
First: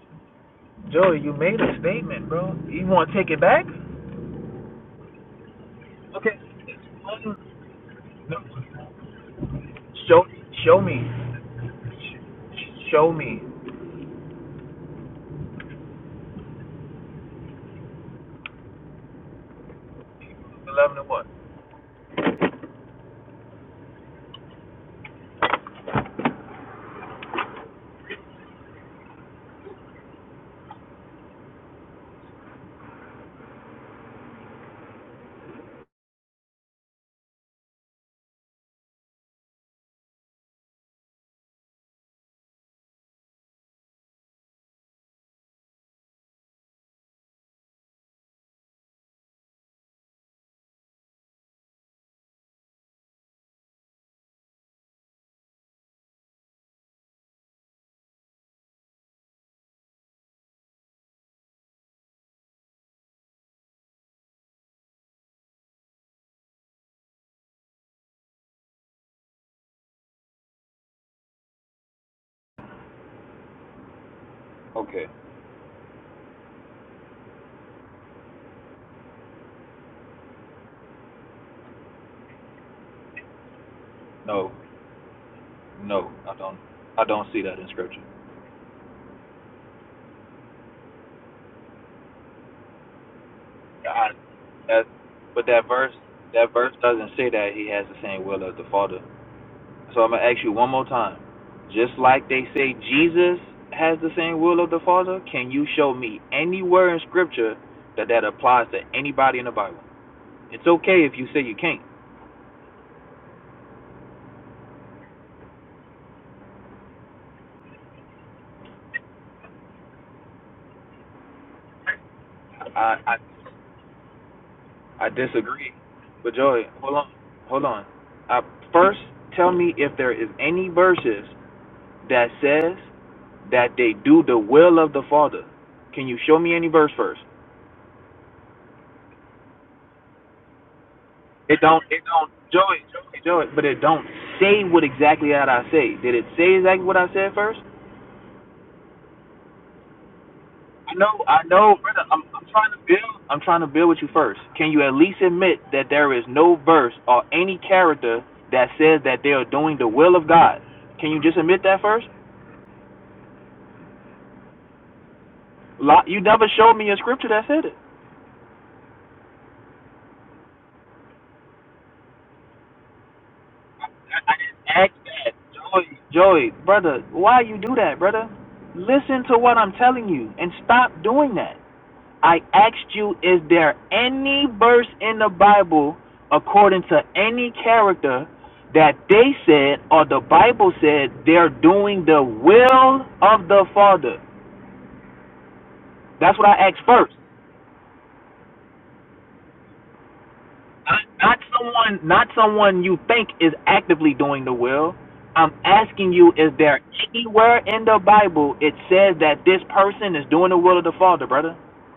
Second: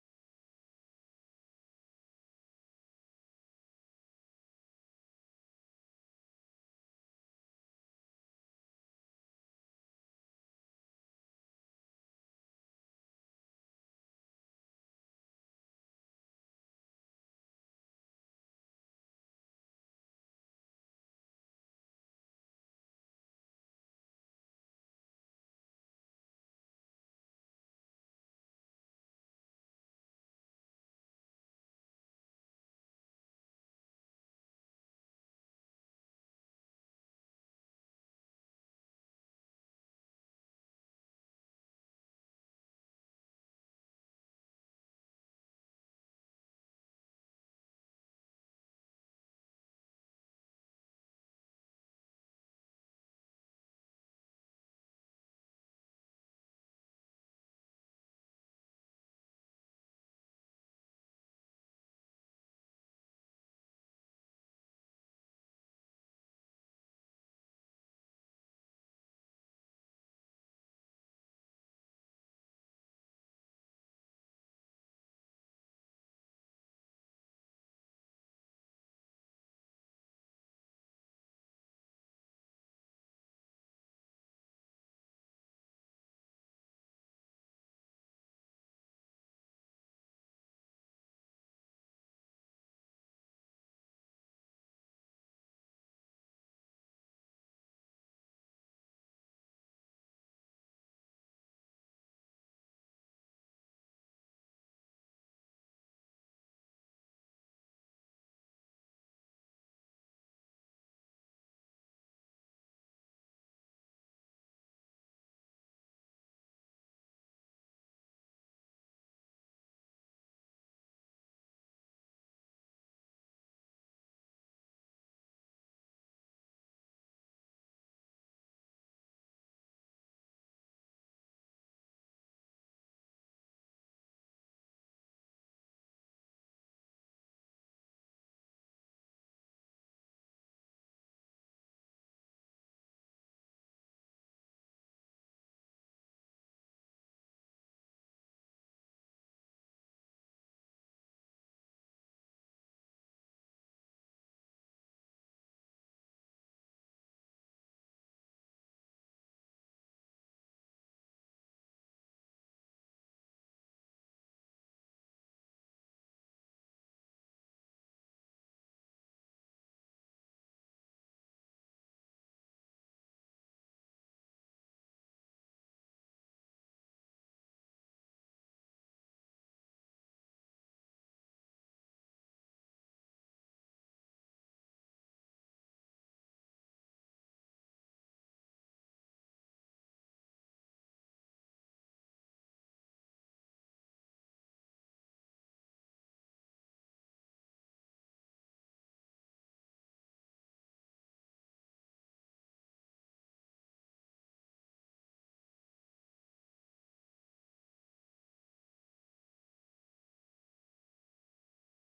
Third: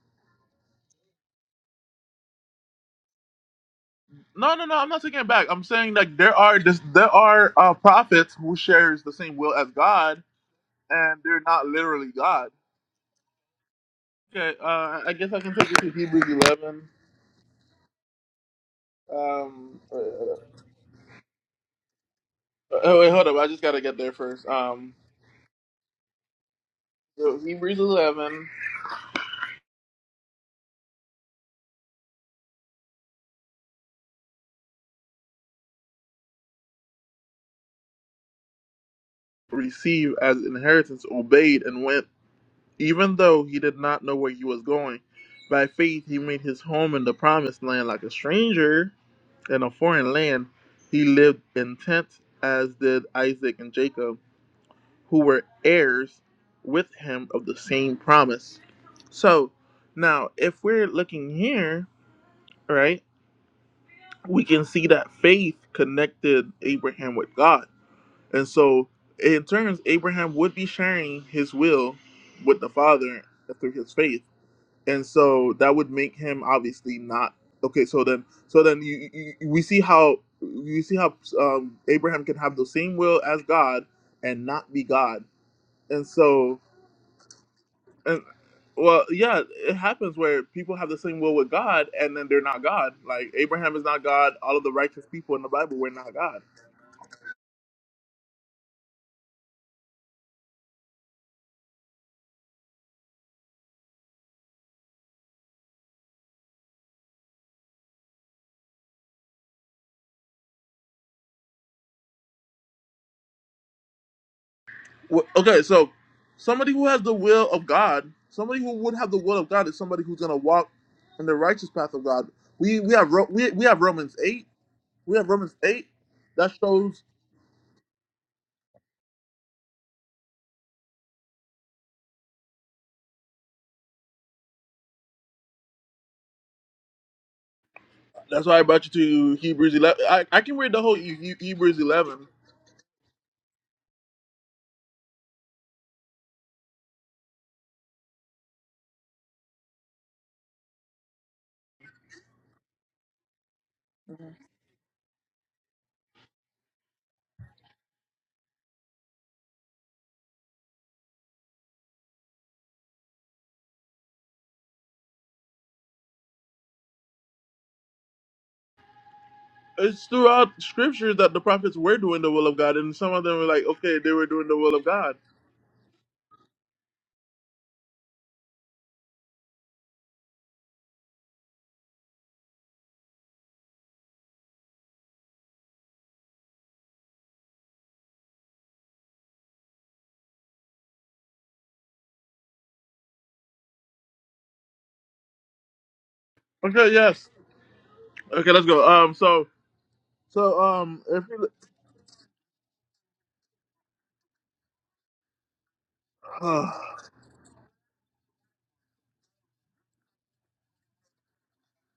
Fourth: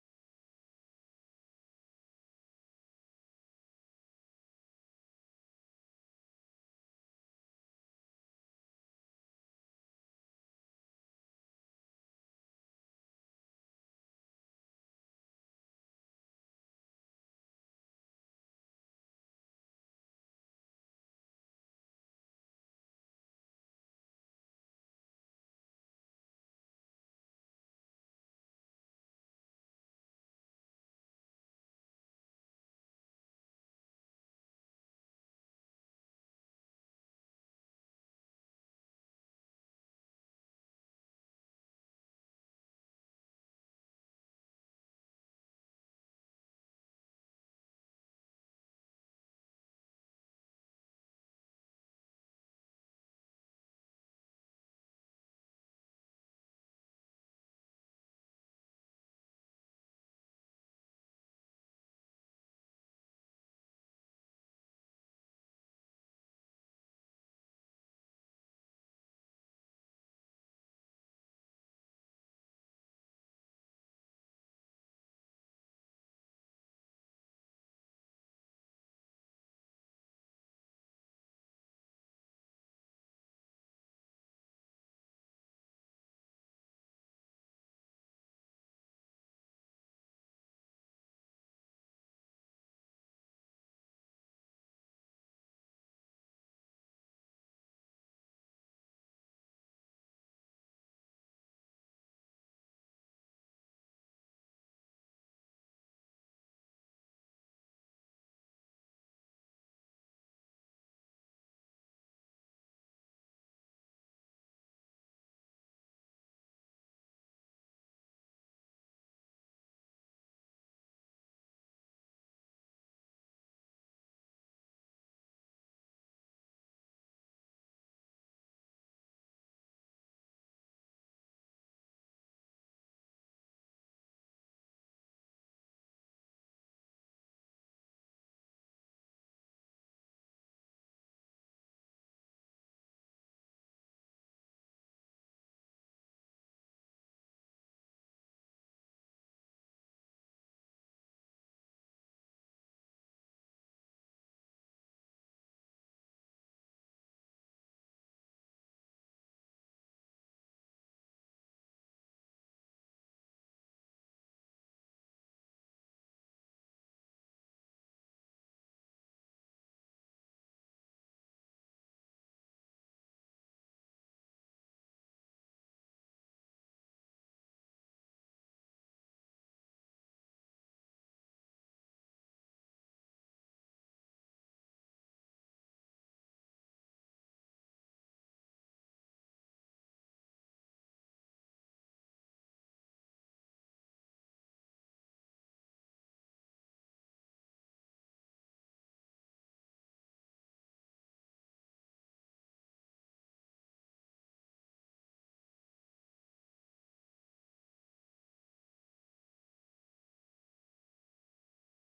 S3: Joey, you made a statement, bro. You want to take it back?
S2: No, no, no. I'm not taking it back. I'm saying like there
S3: Okay.
S2: are this, there are uh, prophets who shares the same will as God,
S3: Show, show me.
S2: and they're not literally God.
S3: show me.
S2: Okay, uh, I guess I can take you to Hebrews 11. Um, uh,
S3: 11 and what?
S2: oh wait, hold up. I just gotta get there first. Um, Hebrews 11. Receive as inheritance, obeyed, and went, even though he did not know where he was going. By faith, he made his home in the promised land like a stranger in a foreign land. He lived in tents, as did Isaac and Jacob, who were heirs with him of the same promise. So, now if we're looking here, right, we can see that faith connected Abraham with God And so, in turns, Abraham would be sharing his will with the Father through his faith, and
S3: Okay.
S2: so that would make him obviously not okay. So then, so then you you- we see how you see how um, Abraham can have the same will as God and
S3: No,
S2: not be God, and
S3: no, I don't.
S2: so
S3: I don't see that in scripture.
S2: and well, yeah, it happens where people have the same will with God and then they're not God. Like Abraham is not
S3: I,
S2: God. All of the
S3: That,
S2: righteous people in
S3: but
S2: the
S3: that
S2: Bible were
S3: verse,
S2: not God
S3: that verse doesn't say that he has the same will as the Father. So I'm gonna ask you one more time. Just like they say Jesus has the same will of the Father, can you show me anywhere in scripture that that applies to anybody in the Bible? It's okay if you say you can't.
S2: Well, okay, so somebody who has the will of God, somebody who would have the will of God, is somebody who's going to walk in the righteous path of God. We we
S3: I,
S2: have
S3: I
S2: Ro- we we have Romans eight.
S3: I
S2: We have Romans
S3: disagree.
S2: eight.
S3: But
S2: That
S3: Joey, hold
S2: shows.
S3: on, hold on. Uh, first, tell me if there is any verses that says that they do the will of the Father. Can you show me any verse first?
S2: That's why I brought you to Hebrews eleven. I, I can read the whole He- He-
S3: It
S2: Hebrews
S3: don't. It
S2: eleven.
S3: don't. Joey, Joey, Joey. But it don't say what exactly that I say. Did it say exactly what I said first? I know. I know, brother. I'm. I'm trying to build. I'm trying to build with you first. Can you at least admit that there is no verse or any character that says that they are doing the will of God? Can you just admit that first? you never showed me a scripture that said it.
S2: It's throughout Scripture that the prophets were doing the will of God, and some of them were like, okay, they were
S3: I, I
S2: doing the
S3: didn't
S2: will of
S3: ask
S2: God.
S3: that, Joey. Joey, brother, why you do that, brother? Listen to what I'm telling you and stop doing that. I asked you, is there any verse in the Bible, according to any character, that they said or the Bible said they're doing the will of the Father? That's what I asked
S2: Okay,
S3: first.
S2: yes. Okay, let's go. Um, so so
S3: Not
S2: um, if
S3: not someone, not someone you think is actively doing the will. I'm asking you, is
S2: you,
S3: there anywhere in the Bible it says that this person is doing the will of the Father, brother?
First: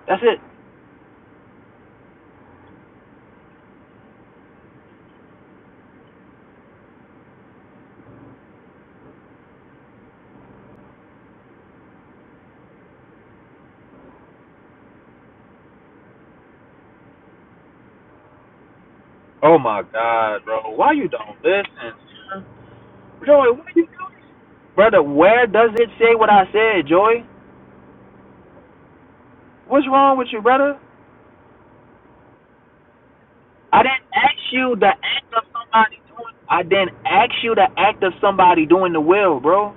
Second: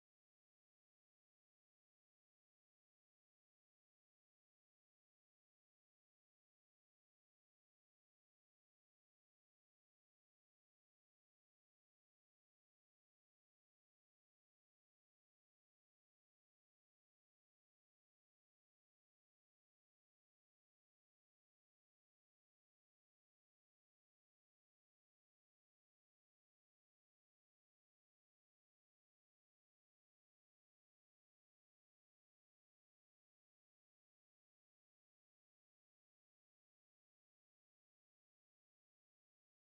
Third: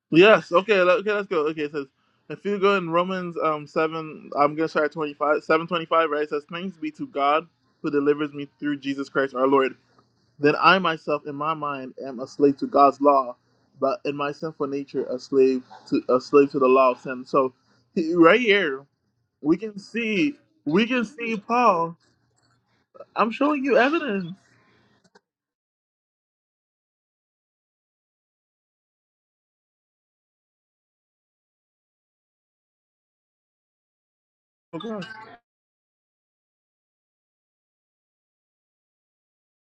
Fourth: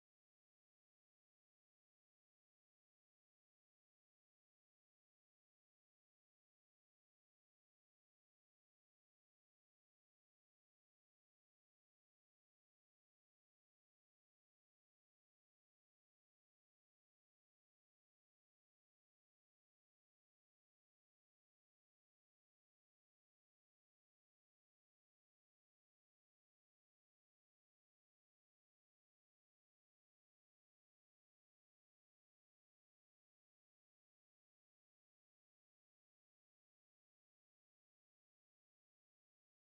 S3: That's it.
S2: Yes. Okay. let- Okay. Let's go. Okay. It says, if you go in Romans um seven, I'm gonna start at twenty five, seven twenty five. Right. It says, "Thanks be to God who delivers me through Jesus Christ our Lord." Then I myself, in my mind, am a slave to God's law, but in my sinful nature, a slave to a slave to the law of sin. So, he- right here, we
S3: Oh
S2: can
S3: my
S2: see,
S3: God, bro,
S2: we
S3: why
S2: can
S3: you don't
S2: see
S3: listen,
S2: Paul. I'm
S3: Joy?
S2: showing
S3: What
S2: you
S3: you,
S2: evidence.
S3: brother? Where does it say what I said, Joy? What's wrong with you, brother? I didn't ask you
S2: Oh
S3: the act of somebody doing. I didn't ask you the act of somebody doing the will, bro.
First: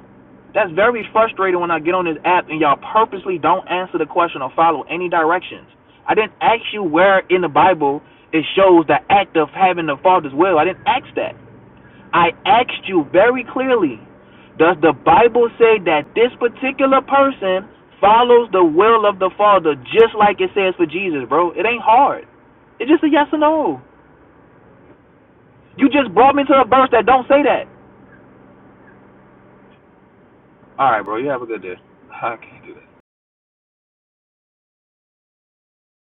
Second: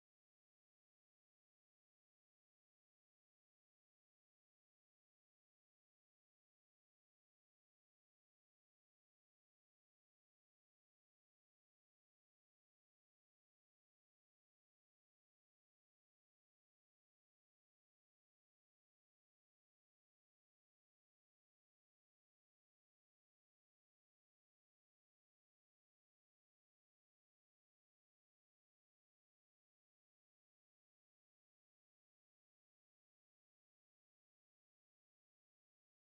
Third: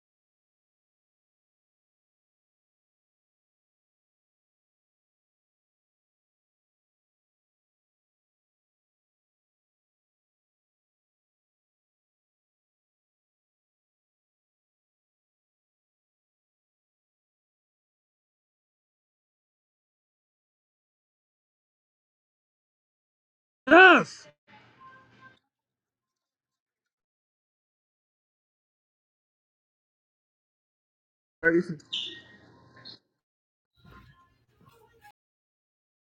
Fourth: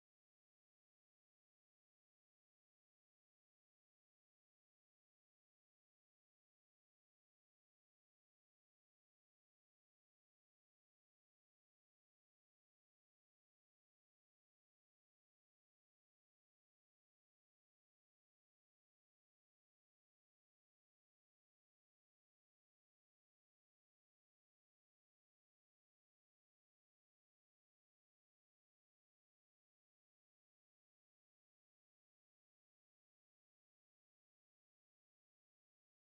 S3: That's very frustrating when I get on this app and y'all purposely don't answer the question or follow any directions. I didn't ask you where in the Bible it shows the act of having the father's will. I didn't ask that. I asked you very clearly. Does the Bible say that this particular person follows the will of the Father just like it says for Jesus, bro? It ain't hard. It's just a yes or no.
S2: gosh.
S3: You just brought me to a verse that don't say that. All right, bro. You have a good
S2: Yes.
S3: day. I can't do that.